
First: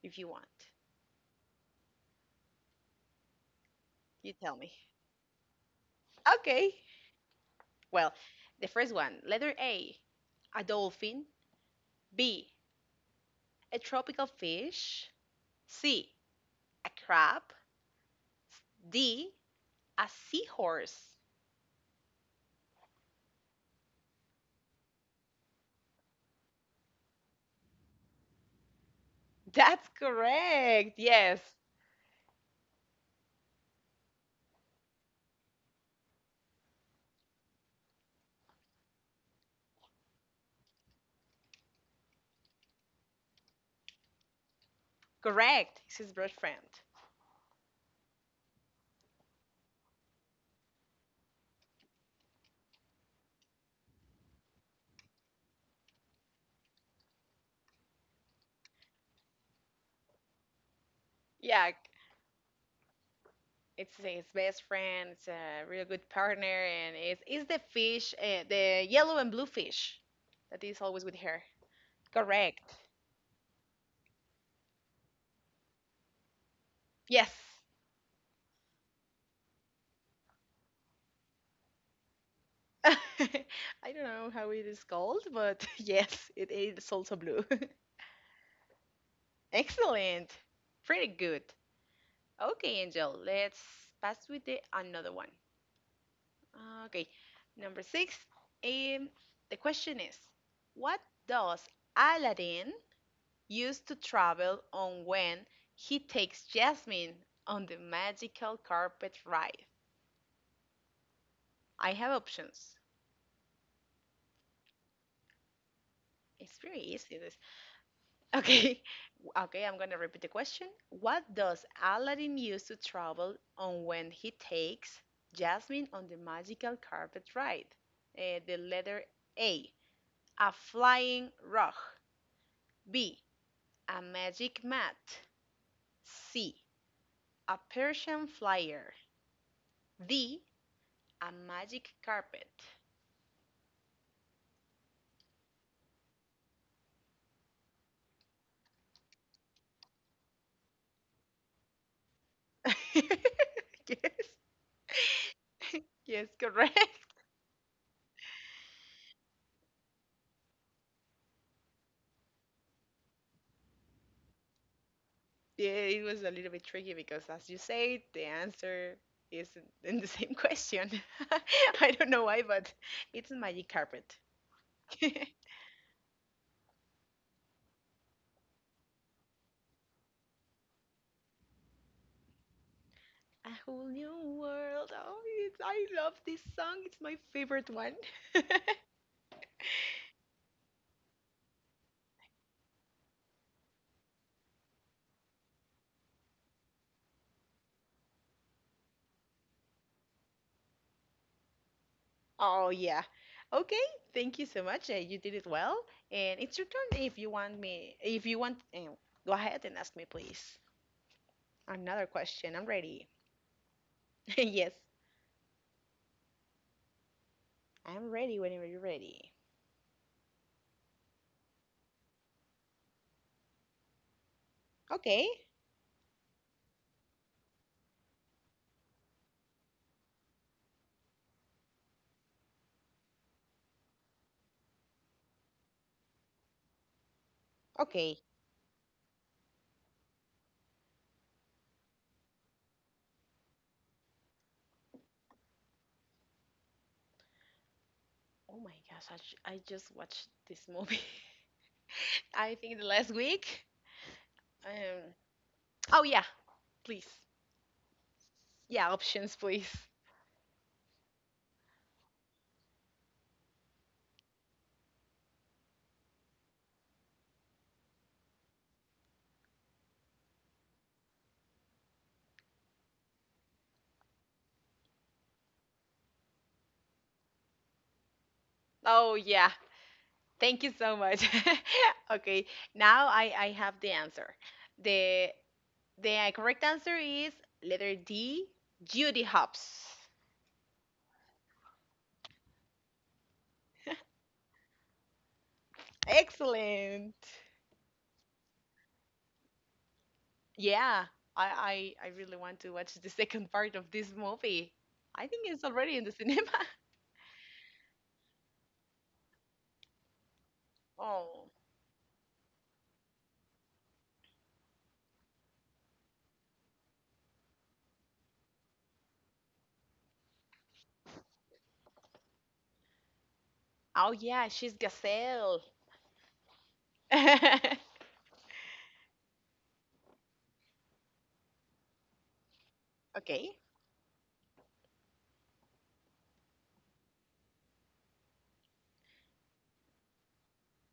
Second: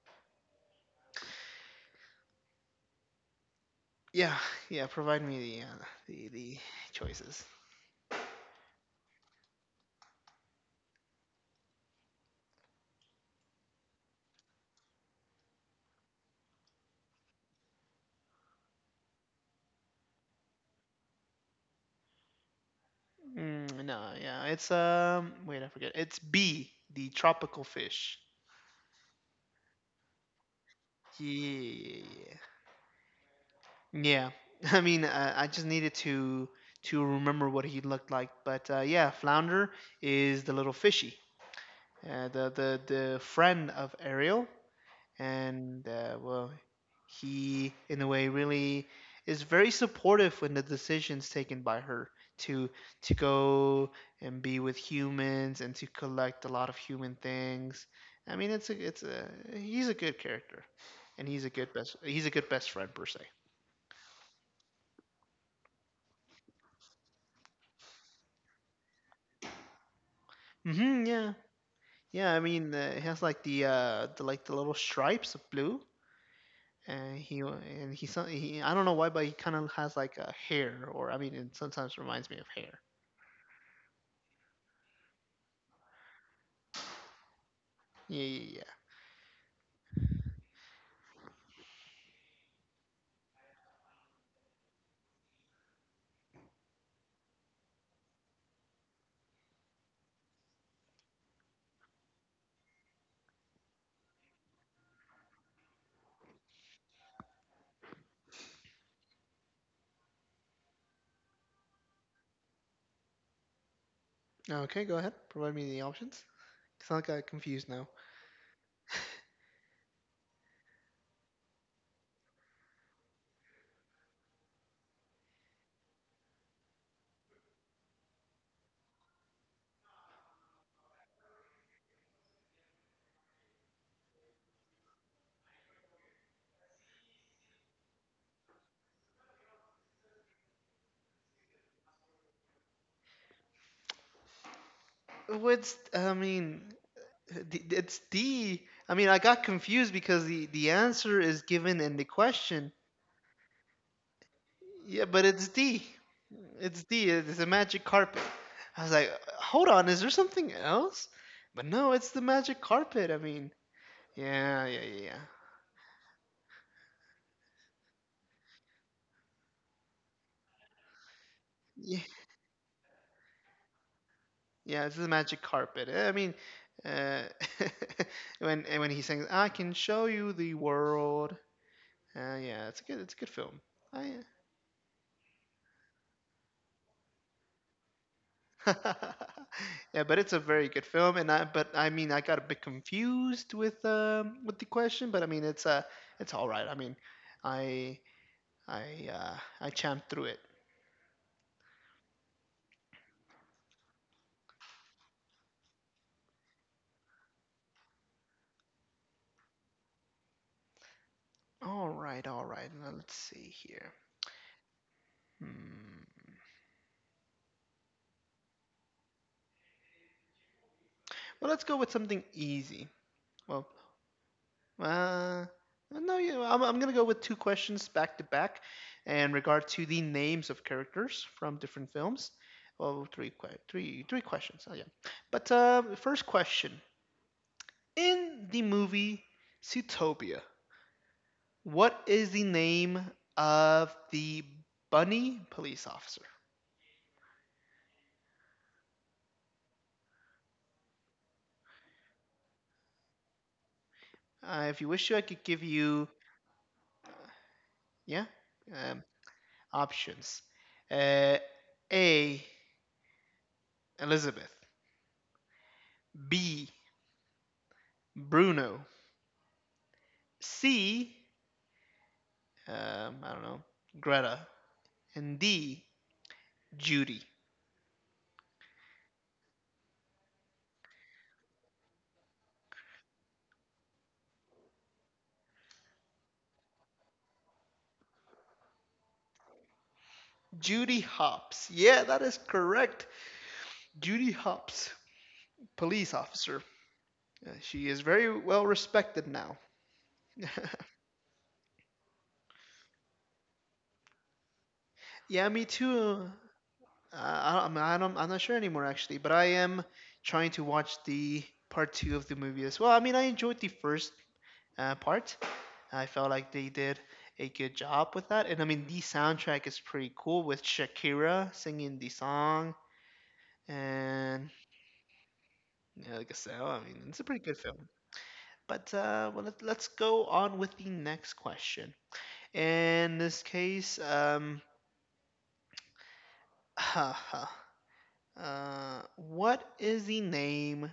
Speaker 2: if you want. You
Speaker 1: Yeah,
Speaker 2: tell me.
Speaker 1: yeah. Provide me the the
Speaker 2: Okay.
Speaker 1: choices.
Speaker 2: Well, the first one, letter A, a dolphin. B, a tropical fish. C, a crab. D, a seahorse.
Speaker 1: Mm, no, yeah. It's. Wait, I forget. It's B, the tropical fish.
Speaker 2: That's correct. Yes,
Speaker 1: Yeah. Yeah. I mean, I just needed to remember what he looked like, but yeah, flounder is the little fishy, the friend of Ariel,
Speaker 2: correct.
Speaker 1: and
Speaker 2: It's his best
Speaker 1: well,
Speaker 2: friend.
Speaker 1: he in a way really is very supportive when the decisions taken by her to go and be with humans and to collect a lot of human things. I mean, it's a he's a good character, and he's a
Speaker 2: Yeah,
Speaker 1: good best he's a good best friend per se.
Speaker 2: it's his best friend. It's a real good partner, and it's the fish, the yellow and blue fish that is always
Speaker 1: Hmm
Speaker 2: with
Speaker 1: yeah.
Speaker 2: her.
Speaker 1: Yeah, I mean,
Speaker 2: Correct.
Speaker 1: it has like the like the little stripes of blue, and
Speaker 2: Yes.
Speaker 1: he I don't know why, but he kind of has like a hair, or I mean, it sometimes reminds me of hair.
Speaker 2: I don't know how it is called, but yes, it is also blue.
Speaker 1: Yeah, yeah,
Speaker 2: Excellent. Pretty good. Okay, Angel, let's pass with the another one. Okay, number 6. Um, the question is, what does Aladdin use to travel on when he takes Jasmine on the magical carpet ride? I have options.
Speaker 1: yeah. Okay, go ahead. Provide me the options.
Speaker 2: It's very
Speaker 1: Cause I
Speaker 2: easy.
Speaker 1: got
Speaker 2: This
Speaker 1: confused now.
Speaker 2: okay. Okay, I'm going to repeat the question. What does Aladdin use to travel on when he takes Jasmine on the magical carpet ride? Eh, the letter A, a flying rug. B, a magic mat. C, a Persian flyer. D, a magic carpet.
Speaker 1: What's I mean? It's D. I mean, I got confused because the answer is given in the question.
Speaker 2: Yes,
Speaker 1: Yeah, but it's D.
Speaker 2: yes, correct.
Speaker 1: It's D. It's a magic carpet. I was like, hold on, is there something else? But no, it's the magic carpet. I mean, yeah.
Speaker 2: Yeah, it was a little bit tricky because, as you say, the answer is in the same question. I
Speaker 1: Yeah,
Speaker 2: don't know why, but it's Magic Carpet.
Speaker 1: yeah, it's the
Speaker 2: A
Speaker 1: magic carpet. I mean, uh, when he sings, "I can show you the world." Yeah, it's a good film.
Speaker 2: whole
Speaker 1: I,
Speaker 2: new world. Oh, it's, I love this song. It's my favorite one.
Speaker 1: yeah, but it's a very good film, and but I mean, I got a bit confused with the question, but I mean, it's all right. I mean, I, I champed through it.
Speaker 2: Oh, yeah. Okay, thank you so much. You did it well. And it's your turn if you want me. If you want, go ahead and ask me, please.
Speaker 1: All
Speaker 2: Another
Speaker 1: right, all
Speaker 2: question. I'm
Speaker 1: right. Now
Speaker 2: ready.
Speaker 1: let's see here.
Speaker 2: Yes,
Speaker 1: Hmm.
Speaker 2: I'm ready whenever you're ready.
Speaker 1: Well, let's go with something easy. Well,
Speaker 2: Okay,
Speaker 1: uh, no, you I'm going to go with two questions back to back in regard to the names of characters from different films. Well, three questions. Oh, yeah. But first question.
Speaker 2: okay.
Speaker 1: In the movie Zootopia, what is the name of the bunny police officer?
Speaker 2: Oh my gosh, I just watched this movie. I think the last week.
Speaker 1: If you wish to,
Speaker 2: Um,
Speaker 1: I could give
Speaker 2: oh
Speaker 1: you,
Speaker 2: yeah, please.
Speaker 1: yeah,
Speaker 2: Yeah,
Speaker 1: um,
Speaker 2: options, please.
Speaker 1: options. Uh, A. Elizabeth. B. Bruno. C, I don't know, Greta. And D, Judy.
Speaker 2: Oh yeah, thank you so much. Okay, now I have the answer. The the correct answer is letter D, Judy Hopps.
Speaker 1: Judy Hopps. Yeah, that is correct. Judy Hopps, police officer.
Speaker 2: Excellent.
Speaker 1: She is very well respected now.
Speaker 2: Yeah, I really want to watch the second part of this movie. I
Speaker 1: Yeah,
Speaker 2: think
Speaker 1: me
Speaker 2: it's already in the
Speaker 1: too.
Speaker 2: cinema.
Speaker 1: I don't, I'm not sure anymore, actually, but I am trying to watch the
Speaker 2: Oh.
Speaker 1: part two of the movie as well. I mean, I enjoyed the first part, I felt like they did a good job with that. And I mean, the soundtrack is pretty cool with Shakira singing the song.
Speaker 2: Oh yeah,
Speaker 1: And
Speaker 2: she's Gazelle.
Speaker 1: yeah, like I said, well, I mean, it's a pretty good film. Let's go on with the next question. In this
Speaker 2: Okay.
Speaker 1: case, What is the name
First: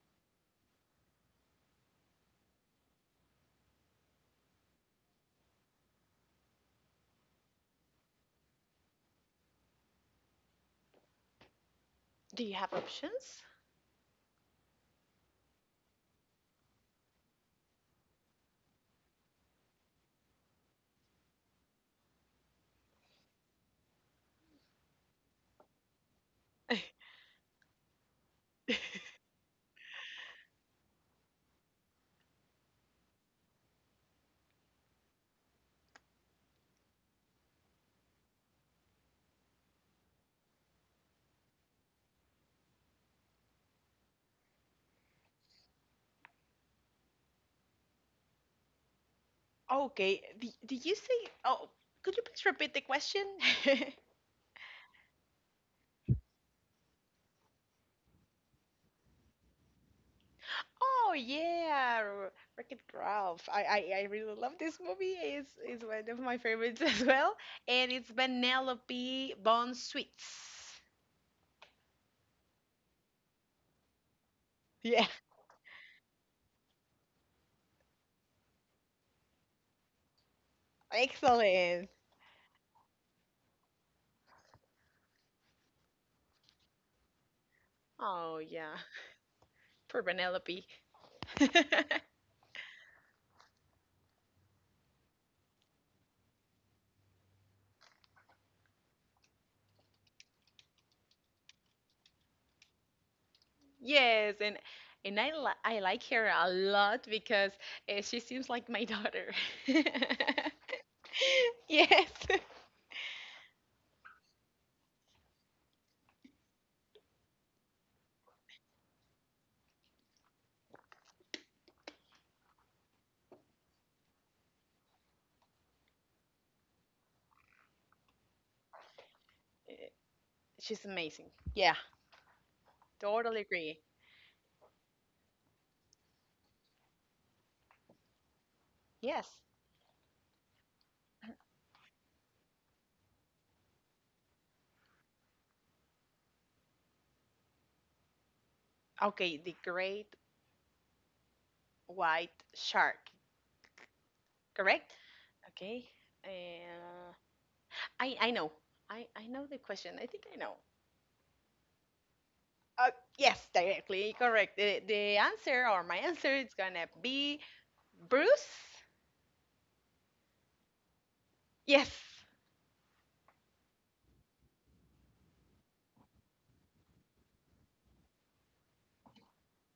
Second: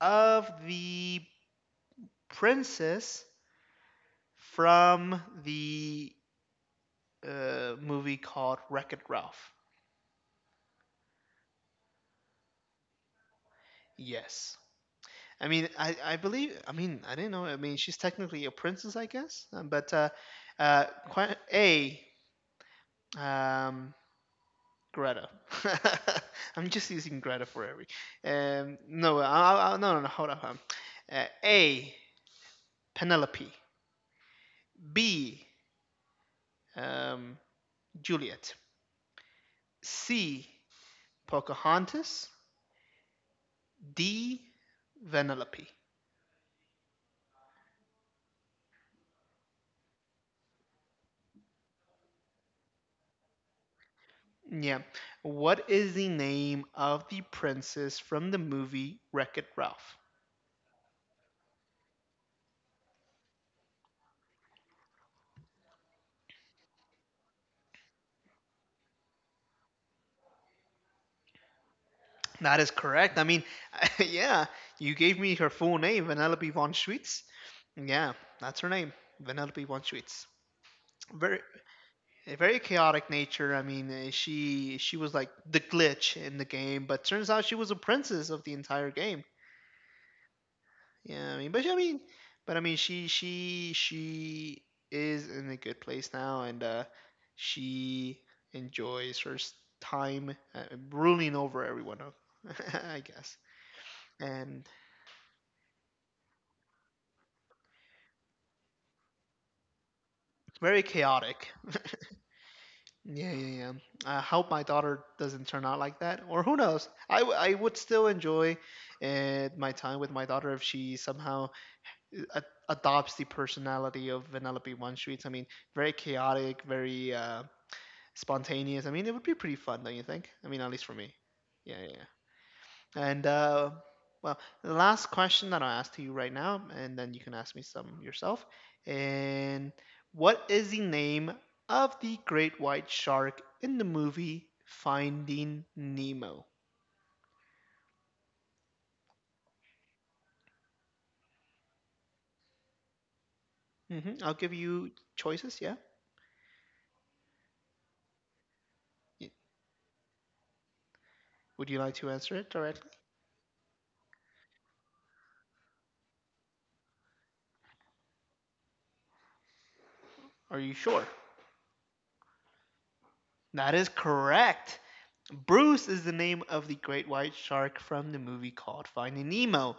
Speaker 1: of the princess from the movie called Wreck It Ralph?
Speaker 2: Do you have options?
Speaker 1: Yes. I mean, I believe, I mean, I didn't know. I mean, she's technically a princess, I guess. Uh, A, um, Greta. I'm just using Greta for every. No, no, no, no, hold up. A. Penelope. B. Um, Juliet. C. Pocahontas. D. Vanellope.
Speaker 2: Okay. Did you say? Oh, could you please repeat the question?
Speaker 1: Yeah. What is the name of the princess from the movie Wreck It Ralph?
Speaker 2: Oh yeah, R- Wreck-It Ralph. I really love this movie. It's one of my favorites as well, and it's Penelope Bon Sweets.
Speaker 1: That is correct. I mean, yeah, you
Speaker 2: Yeah.
Speaker 1: gave me her full name, Vanellope von Schweetz. Yeah, that's her name, Vanellope von Schweetz. Very
Speaker 2: Excellent.
Speaker 1: A very chaotic nature. I mean, she was like the glitch in the game, but turns out she was a princess
Speaker 2: Oh
Speaker 1: of the
Speaker 2: yeah.
Speaker 1: entire game.
Speaker 2: Poor Penelope.
Speaker 1: Yeah, I mean, but I mean, but I mean, she is in a good place now, and she enjoys time ruling over everyone, I guess,
Speaker 2: Yes,
Speaker 1: and
Speaker 2: and I like her a lot because she seems like my daughter.
Speaker 1: very chaotic.
Speaker 2: Yes. Eh,
Speaker 1: Yeah, yeah, yeah. I hope my daughter doesn't turn out like that, or who knows? I would still enjoy my time with my daughter if she somehow eh, a- adopts the personality of Vanellope One Streets. I mean, very chaotic, very spontaneous. I mean, it would be pretty fun, don't you think? I mean, at least
Speaker 2: she's
Speaker 1: for me.
Speaker 2: amazing. Yeah,
Speaker 1: Yeah, yeah, yeah. And
Speaker 2: totally agree.
Speaker 1: well, the last question that I'll ask to you right now, and then you can ask me some yourself.
Speaker 2: Yes.
Speaker 1: And what is the name of the great white shark in the movie Finding Nemo?
Speaker 2: Okay, the great white shark,
Speaker 1: Hmm, I'll give you
Speaker 2: correct?
Speaker 1: choices. Yeah.
Speaker 2: Okay. Uh, I know. I
Speaker 1: Y-
Speaker 2: know the question. I think I know.
Speaker 1: Would you like to answer it directly?
Speaker 2: Uh, yes, directly correct. The answer or my answer is gonna be Bruce.
Speaker 1: Are you sure?
Speaker 2: Yes.
Speaker 1: That is correct. Bruce is the name of the great white shark from the movie called Finding Nemo.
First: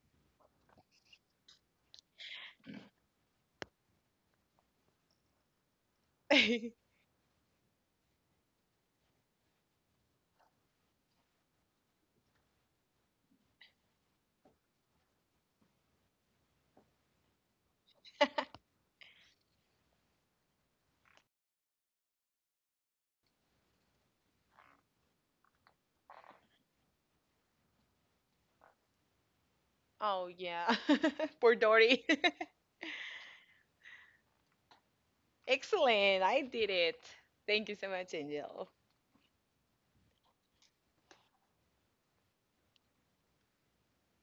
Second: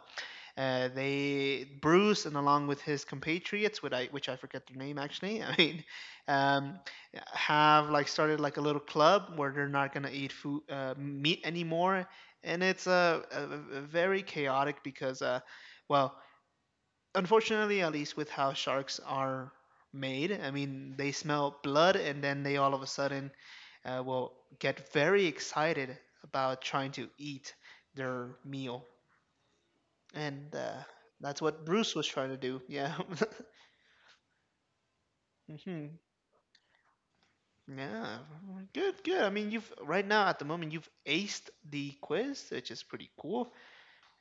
Speaker 1: They Bruce and along with his compatriots, which I forget their name actually. I mean, um, have like started like a little club where they're not gonna eat food meat anymore, and it's a very chaotic because well, unfortunately, at least with how sharks are made, I mean, they smell blood and then they all of a sudden will get very excited about trying to eat their meal
Speaker 2: Oh,
Speaker 1: and
Speaker 2: yeah.
Speaker 1: that's
Speaker 2: Poor
Speaker 1: what Bruce
Speaker 2: Dory.
Speaker 1: was trying to do. Yeah. hmm
Speaker 2: Excellent. I did it. Thank you so much,
Speaker 1: Yeah.
Speaker 2: Angel.
Speaker 1: Good, good. I mean, you've right now at the moment you've aced the quiz, which is pretty cool.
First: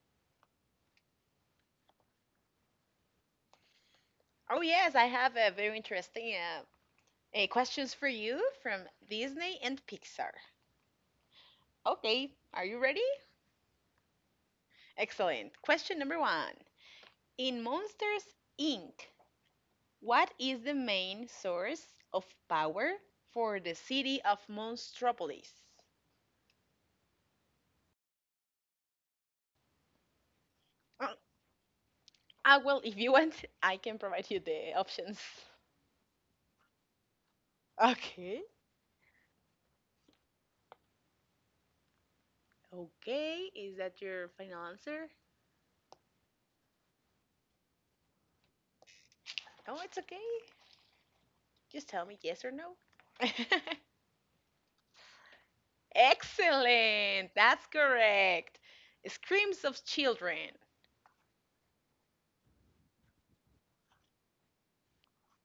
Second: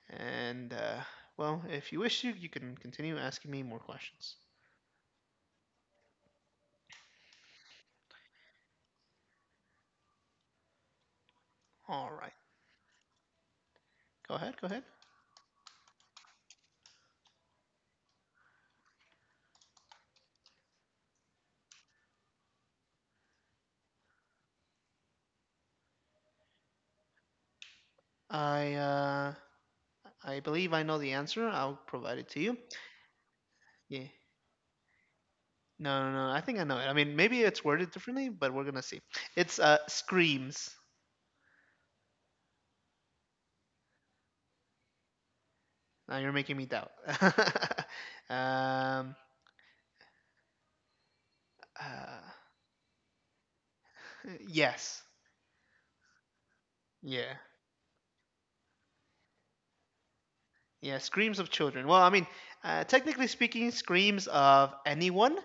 Speaker 1: And well, if you wish to, you can continue asking me more questions.
Speaker 2: Oh, yes. I have a very interesting questions for you from Disney and Pixar.
Speaker 1: All
Speaker 2: Okay.
Speaker 1: right.
Speaker 2: Are you ready?
Speaker 1: Go ahead, go ahead.
Speaker 2: Excellent. Question number one. In Monsters, Inc., what is the main source of power for the city of Monstropolis?
Speaker 1: I uh, I believe I know
Speaker 2: Uh,
Speaker 1: the answer. I'll provide it to you.
Speaker 2: well, if you want, I can
Speaker 1: Yeah.
Speaker 2: provide you the options.
Speaker 1: No, no, no. I think I know it. I mean, maybe it's worded differently,
Speaker 2: Okay.
Speaker 1: but we're gonna see. It's screams.
Speaker 2: Okay, is that your final answer?
Speaker 1: Now you're making me doubt. um,
Speaker 2: Oh, it's okay. Just tell me
Speaker 1: Uh,
Speaker 2: yes or no.
Speaker 1: yes.
Speaker 2: Excellent.
Speaker 1: Yeah.
Speaker 2: That's correct. Screams of children.
Speaker 1: Yeah. Screams of children. Well, I mean, technically speaking, screams of anyone,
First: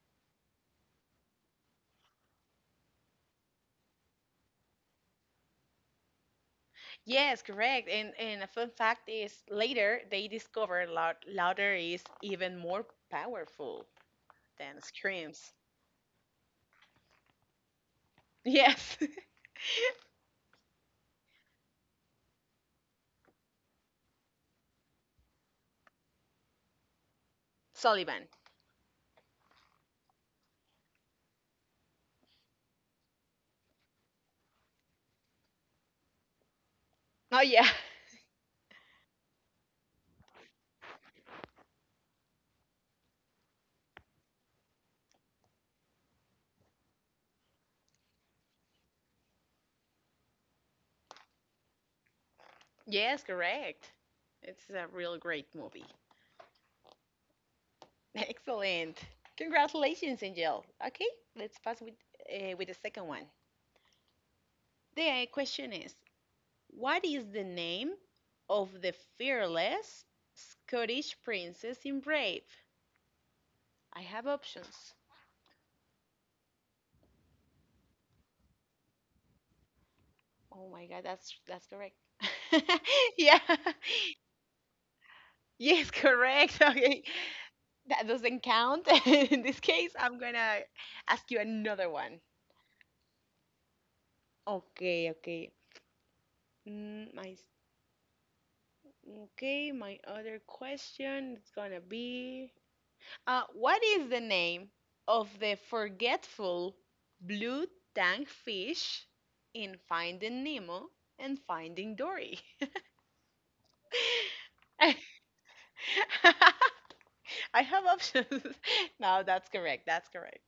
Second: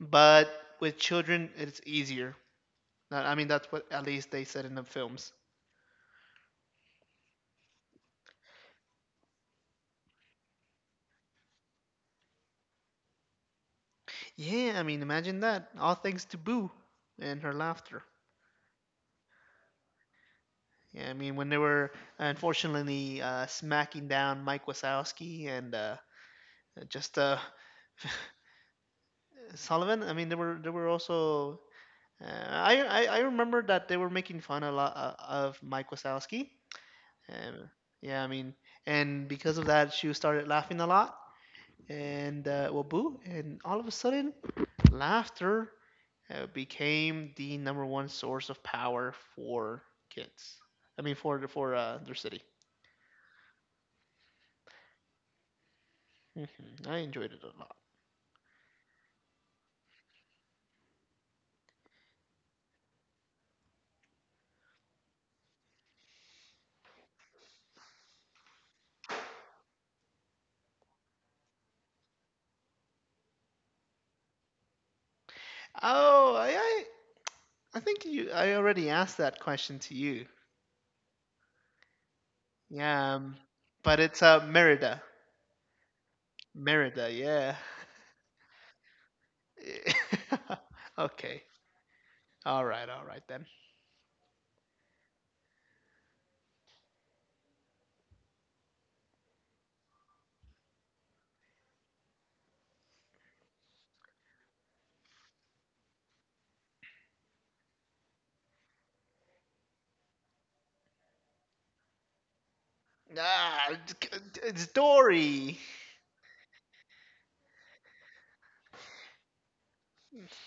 Speaker 1: but with children, it's easier. I mean, that's what at least they said in the films.
Speaker 2: Yes, correct. And a fun fact is later they discovered loud, louder is even more powerful
Speaker 1: Yeah.
Speaker 2: than
Speaker 1: I mean, imagine
Speaker 2: screams.
Speaker 1: that. All thanks to Boo and her laughter.
Speaker 2: Yes.
Speaker 1: Yeah. I mean, when they were unfortunately smacking down Mike Wazowski and just
Speaker 2: Sullivan.
Speaker 1: Sullivan. I mean, there were also I remember that they were making fun a lot of Mike Wazowski.
Speaker 2: Oh,
Speaker 1: Um,
Speaker 2: yeah.
Speaker 1: yeah, I mean, and because of that, she started laughing a lot, and well, boo, and all of a sudden, laughter became the number one source of power for kids. I mean, for their city.
Speaker 2: Yes, correct. It's a real great movie.
Speaker 1: Hmm. I enjoyed it a lot.
Speaker 2: Excellent. Congratulations, Angel. Okay, let's pass with the second one. The question is, what is the name of the fearless Scottish princess in Brave? I have options.
Speaker 1: Oh, I, I I think you I already asked that question to you.
Speaker 2: Oh my God, that's correct.
Speaker 1: Yeah, um,
Speaker 2: Yeah.
Speaker 1: but it's Merida.
Speaker 2: Yes, correct. Okay.
Speaker 1: Merida, yeah.
Speaker 2: That doesn't count. In this case, I'm gonna ask you
Speaker 1: Okay.
Speaker 2: another one.
Speaker 1: All right. All right then.
Speaker 2: Okay, okay. Mm, I Okay, my other question is gonna be what is the name of the forgetful blue tank fish in Finding Nemo and Finding Dory?
Speaker 1: Ah, it's-
Speaker 2: I
Speaker 1: Dory.
Speaker 2: I have options. No, that's correct. That's correct.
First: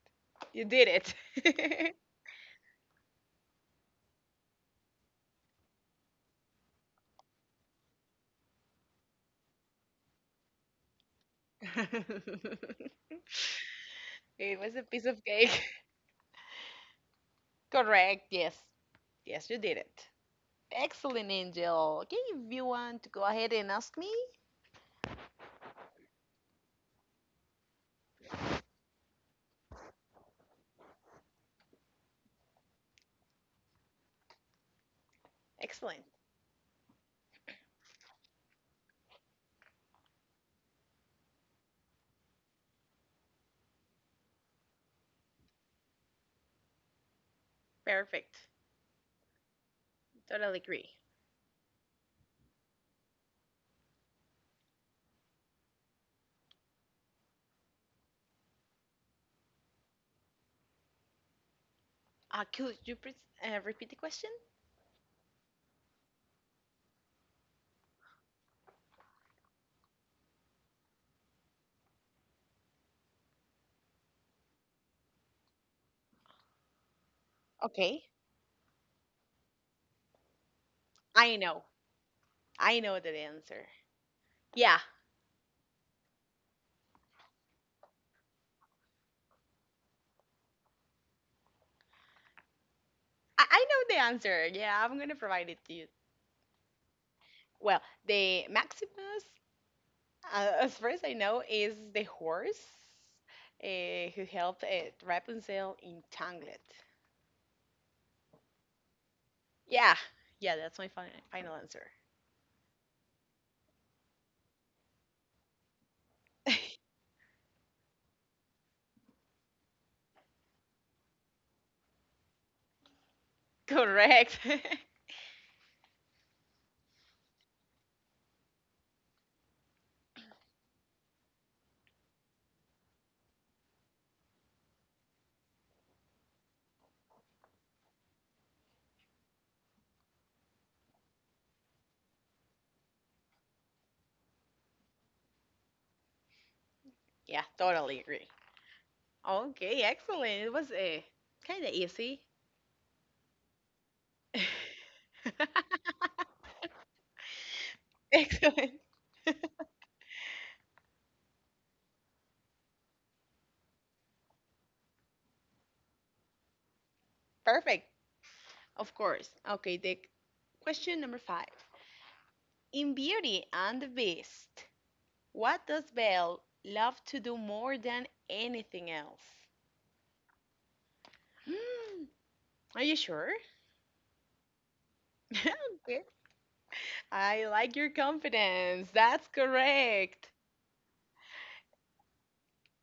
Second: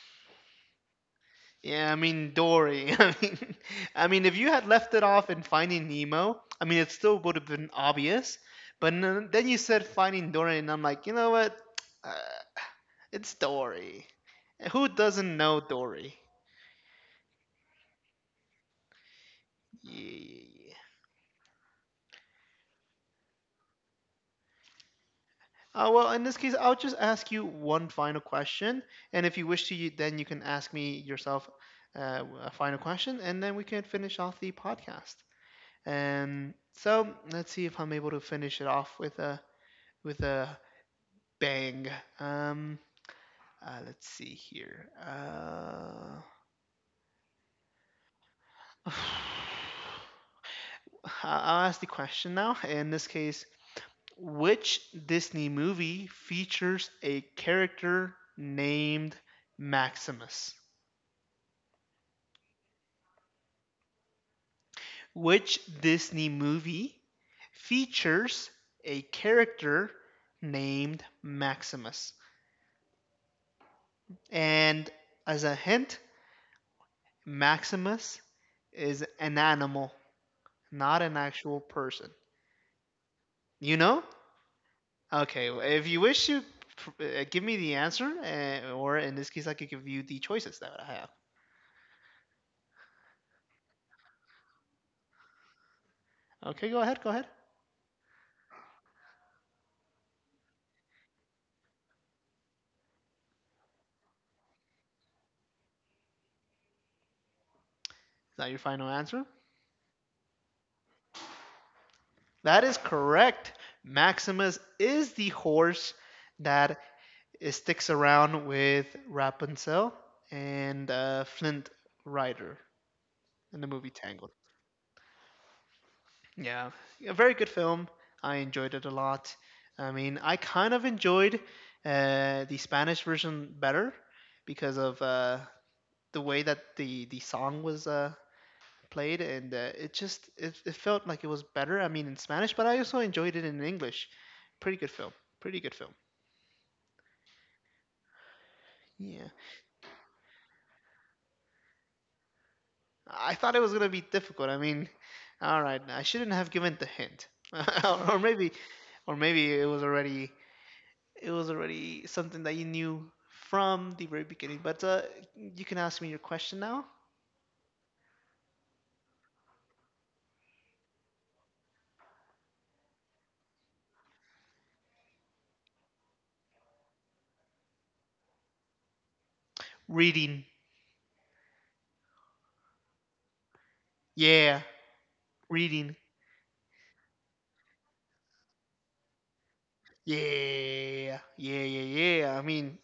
Speaker 2: You did it.
Speaker 1: Yeah, I mean Dory. I mean, if you had left it off in Finding Nemo, I mean, it still would have been obvious. But then you said Finding Dory, and I'm like, you know what? Uh, it's Dory.
Speaker 2: It was a
Speaker 1: Who
Speaker 2: piece of
Speaker 1: doesn't
Speaker 2: cake.
Speaker 1: know Dory?
Speaker 2: Correct. Yes. Yes, you did
Speaker 1: Yeah,
Speaker 2: it.
Speaker 1: yeah, yeah.
Speaker 2: Excellent, Angel. Okay, if you want to go ahead and ask me.
Speaker 1: Well, in this case, I'll just ask you one final question, and if you wish to, you, then you can ask me yourself a final question, and then we can finish off the podcast.
Speaker 2: Excellent.
Speaker 1: And so let's see if I'm able to finish it off with a with a bang. Um, let's see here.
Speaker 2: Perfect. Totally agree.
Speaker 1: I'll ask the question now. In this case, which Disney movie features a character named Maximus?
Speaker 2: Could you please repeat the question?
Speaker 1: Which Disney movie features a character named Maximus? And as a hint,
Speaker 2: Okay.
Speaker 1: Maximus is an animal, not an
Speaker 2: I
Speaker 1: actual
Speaker 2: know.
Speaker 1: person.
Speaker 2: I know the answer.
Speaker 1: You know?
Speaker 2: Yeah.
Speaker 1: Okay, well, if you wish to give me the answer, or in this case, I could give you the choices that I have.
Speaker 2: I know the answer. Yeah, I'm going to provide it to you.
Speaker 1: Okay, go ahead, go ahead. Is
Speaker 2: Well, the Maximus, as far as I know, is the horse who helped Rapunzel in Tangled.
Speaker 1: that your final answer?
Speaker 2: Yeah. Yeah, that's my final answer.
Speaker 1: That is correct. Maximus is the horse that it sticks around with Rapunzel and Flint Rider in the movie Tangled.
Speaker 2: Correct.
Speaker 1: Yeah, a very good film. I enjoyed it a lot. I mean, I kind of enjoyed the Spanish version better because of the way that the song was played, and it felt like it was better. I mean, in Spanish, but I also enjoyed it in English. Pretty good film. Pretty good film.
Speaker 2: Yeah, totally agree.
Speaker 1: Yeah.
Speaker 2: Okay, excellent. It was kind of easy.
Speaker 1: I thought it was gonna be difficult. I mean, all right, I shouldn't have given the hint, or maybe,
Speaker 2: Excellent.
Speaker 1: or maybe it was already something that you knew from the very beginning. But you can ask me your question now.
Speaker 2: Perfect. Of course. Okay, the question number five. In Beauty and the Beast, what does Belle love to do more than anything else?
Speaker 1: Reading,
Speaker 2: Hmm, Are you sure?
Speaker 1: yeah, reading,
Speaker 2: Okay. I like your confidence. That's correct.
Speaker 1: yeah, yeah, yeah, yeah. I mean,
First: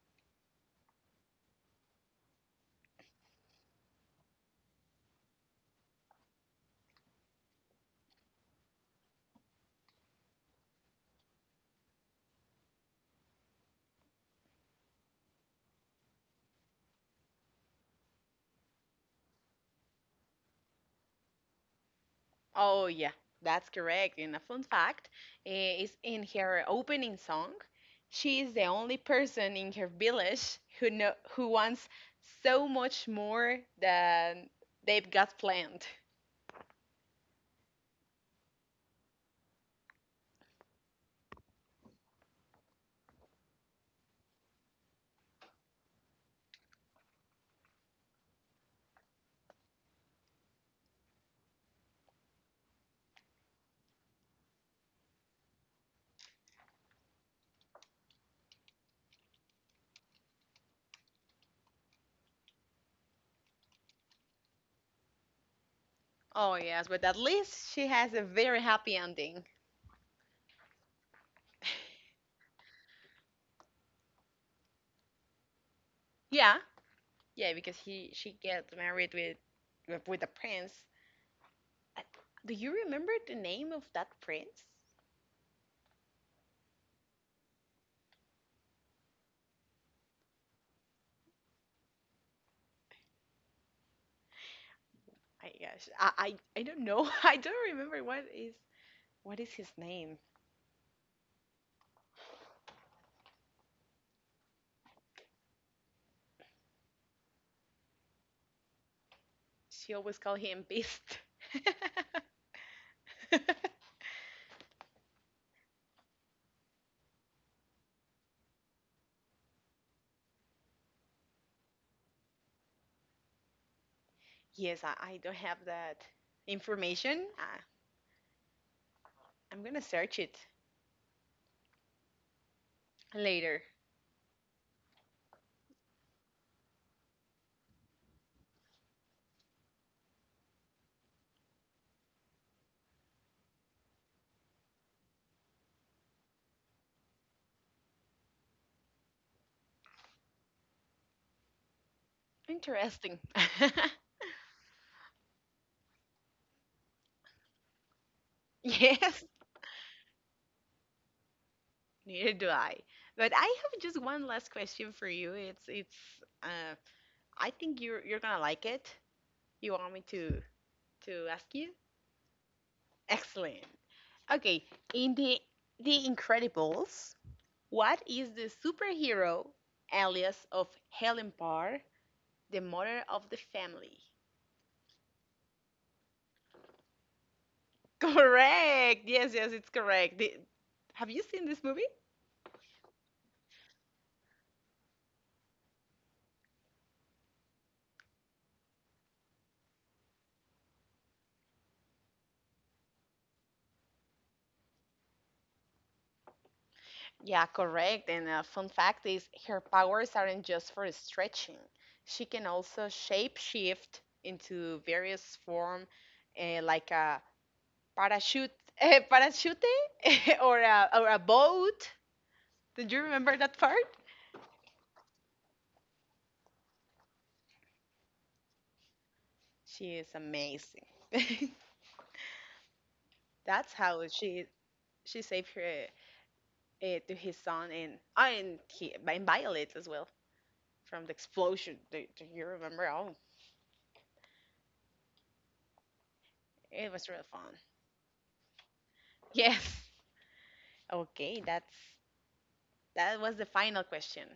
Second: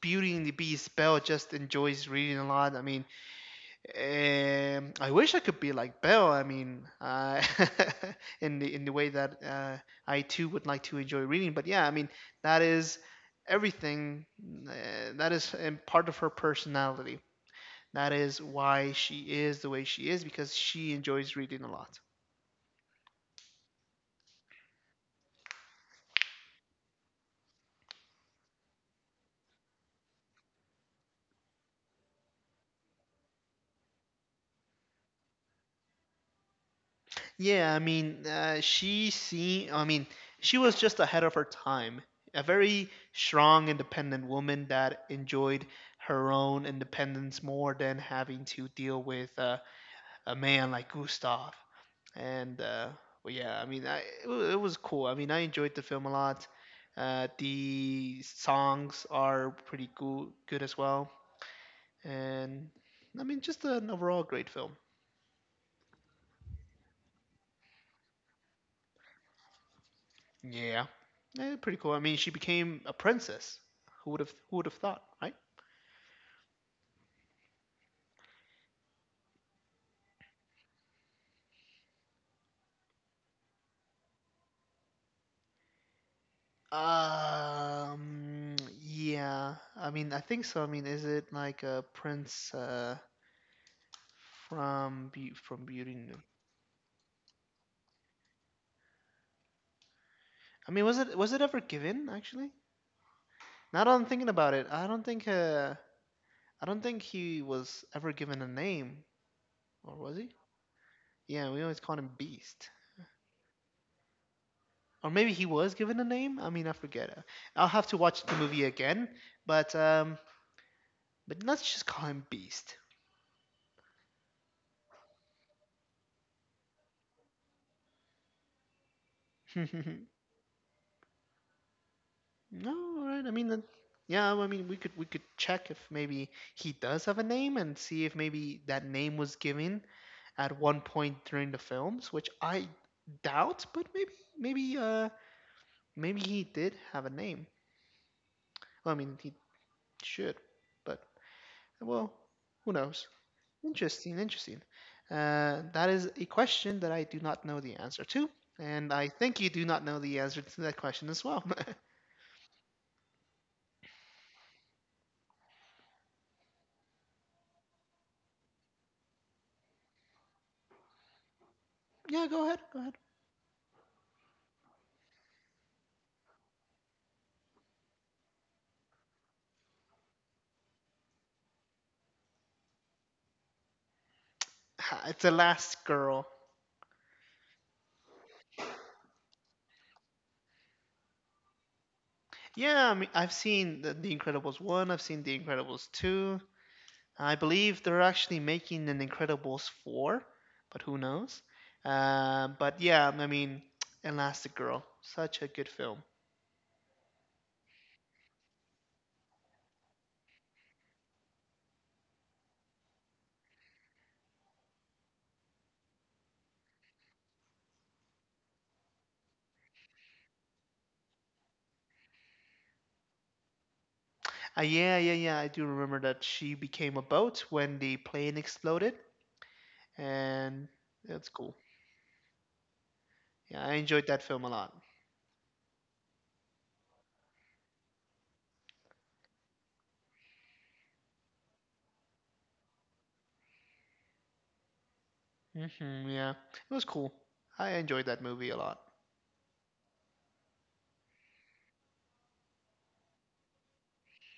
Speaker 1: Beauty and the Beast, Belle just enjoys reading a lot. I mean, I wish I could be like Bell. I mean, in the way that I too would like to enjoy reading. But yeah, I mean, that is everything. That is part of her personality. That is why she is the way she is because she enjoys reading a lot.
Speaker 2: Oh, yeah, that's correct. And a fun fact is in her opening song, she is the only person in her village who know, who wants so much more than they've got planned.
Speaker 1: Yeah, I mean, she seen. I mean, she was just ahead of her time. A very strong, independent woman that enjoyed her own independence more than having to deal with a man like Gustav. And well, yeah, I mean, it was cool. I mean, I enjoyed the film a lot. The songs are pretty cool, good as well. And I mean, just an overall great film.
Speaker 2: Oh, yes, but at least she has a very happy ending.
Speaker 1: Yeah. Eh, pretty cool. I mean, she became a princess. Who would have thought, right?
Speaker 2: Yeah, yeah, because he she gets married with with a prince. I- Do you remember the name of that prince?
Speaker 1: Um, yeah. I mean, I think so. I mean, is it like a prince from from Beauty and the-
Speaker 2: I don't know. I don't remember what is his name.
Speaker 1: I mean, was it ever given actually? Now that I'm thinking about it, I don't think he was ever given a name, or
Speaker 2: She
Speaker 1: was
Speaker 2: always
Speaker 1: he?
Speaker 2: call him Beast.
Speaker 1: Yeah, we always called him Beast. Or maybe he was given a name. I mean, I forget. I'll have to watch the movie again, but um but let's just call him Beast.
Speaker 2: Yes, I don't have that information. I, I'm
Speaker 1: No,
Speaker 2: gonna
Speaker 1: right?
Speaker 2: search it
Speaker 1: I mean, that,
Speaker 2: later.
Speaker 1: yeah. I mean, we could check if maybe he does have a name and see if maybe that name was given at one point during the films, which I doubt. But maybe uh maybe he did have a name. Well, I mean, he should. But well, who knows?
Speaker 2: Interesting.
Speaker 1: Interesting, interesting. That is a question that I do not know the answer to, and I
Speaker 2: Yes,
Speaker 1: think you do not know the answer to that question as well.
Speaker 2: neither do I. But I have just one last question for you. It's it's. Uh, I think you're gonna like it. You want me to ask you?
Speaker 1: Yeah, go ahead. Go ahead.
Speaker 2: Excellent. Okay, in the Incredibles, what is the superhero alias of Helen Parr, the mother of the family?
Speaker 1: It's the last girl.
Speaker 2: Correct. Yes, yes, it's correct. Have you seen this movie?
Speaker 1: Yeah, I mean, I've seen the Incredibles 1, I've seen The Incredibles 2. I believe they're actually making an Incredibles 4, but who knows? But yeah, I mean, Elastigirl, such a good film.
Speaker 2: Yeah, correct. And a fun fact is her powers aren't just for stretching. She can also shape shift into various form, eh, like a parachute, parachute, or a boat. Did you remember that part?
Speaker 1: Yeah, yeah, yeah, I do remember that she became a boat when the plane exploded,
Speaker 2: She is
Speaker 1: and
Speaker 2: amazing.
Speaker 1: that's cool. Yeah, I
Speaker 2: That's
Speaker 1: enjoyed
Speaker 2: how
Speaker 1: that film a lot.
Speaker 2: she saved her to his son and I and he and Violet as well from the explosion. Do you remember? Oh,
Speaker 1: Hmm, yeah, it was
Speaker 2: it was
Speaker 1: cool.
Speaker 2: real fun.
Speaker 1: I enjoyed that movie a lot.
Speaker 2: Yes. Okay, that was the final question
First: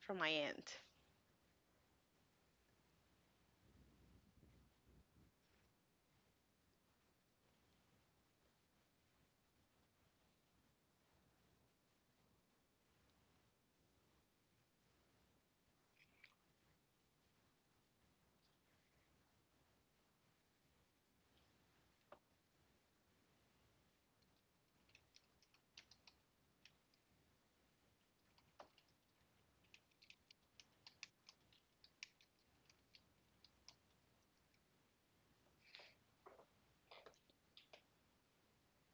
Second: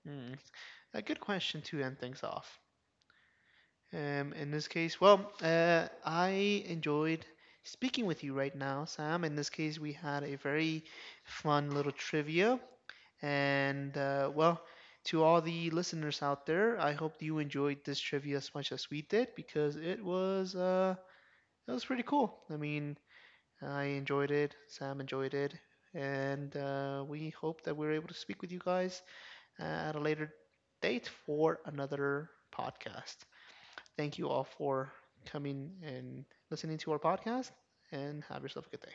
Speaker 2: from my
Speaker 1: Mm.
Speaker 2: end.
Speaker 1: A good question to end things off. In this case, well, I enjoyed speaking with you right now, Sam. In this case, we had a very fun little trivia. And, well, to all the listeners out there, I hope you enjoyed this trivia as much as we did because it was pretty cool. I mean, I enjoyed it, Sam enjoyed it. And we hope that we were able to speak with you guys at a later date for another podcast. Thank you all for coming and listening to our podcast, and have yourself a good day.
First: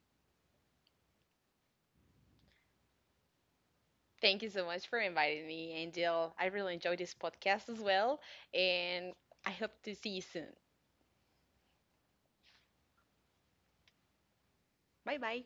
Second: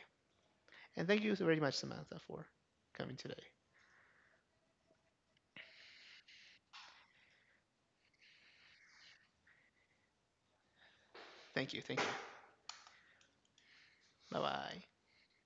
Speaker 1: And thank you very much, Samantha, for coming today.
Speaker 2: Thank you so much for inviting me, Angel. I really enjoyed this podcast as well, and I hope to see you soon.
Speaker 1: Thank you. Thank you. Bye bye.
Speaker 2: Bye bye.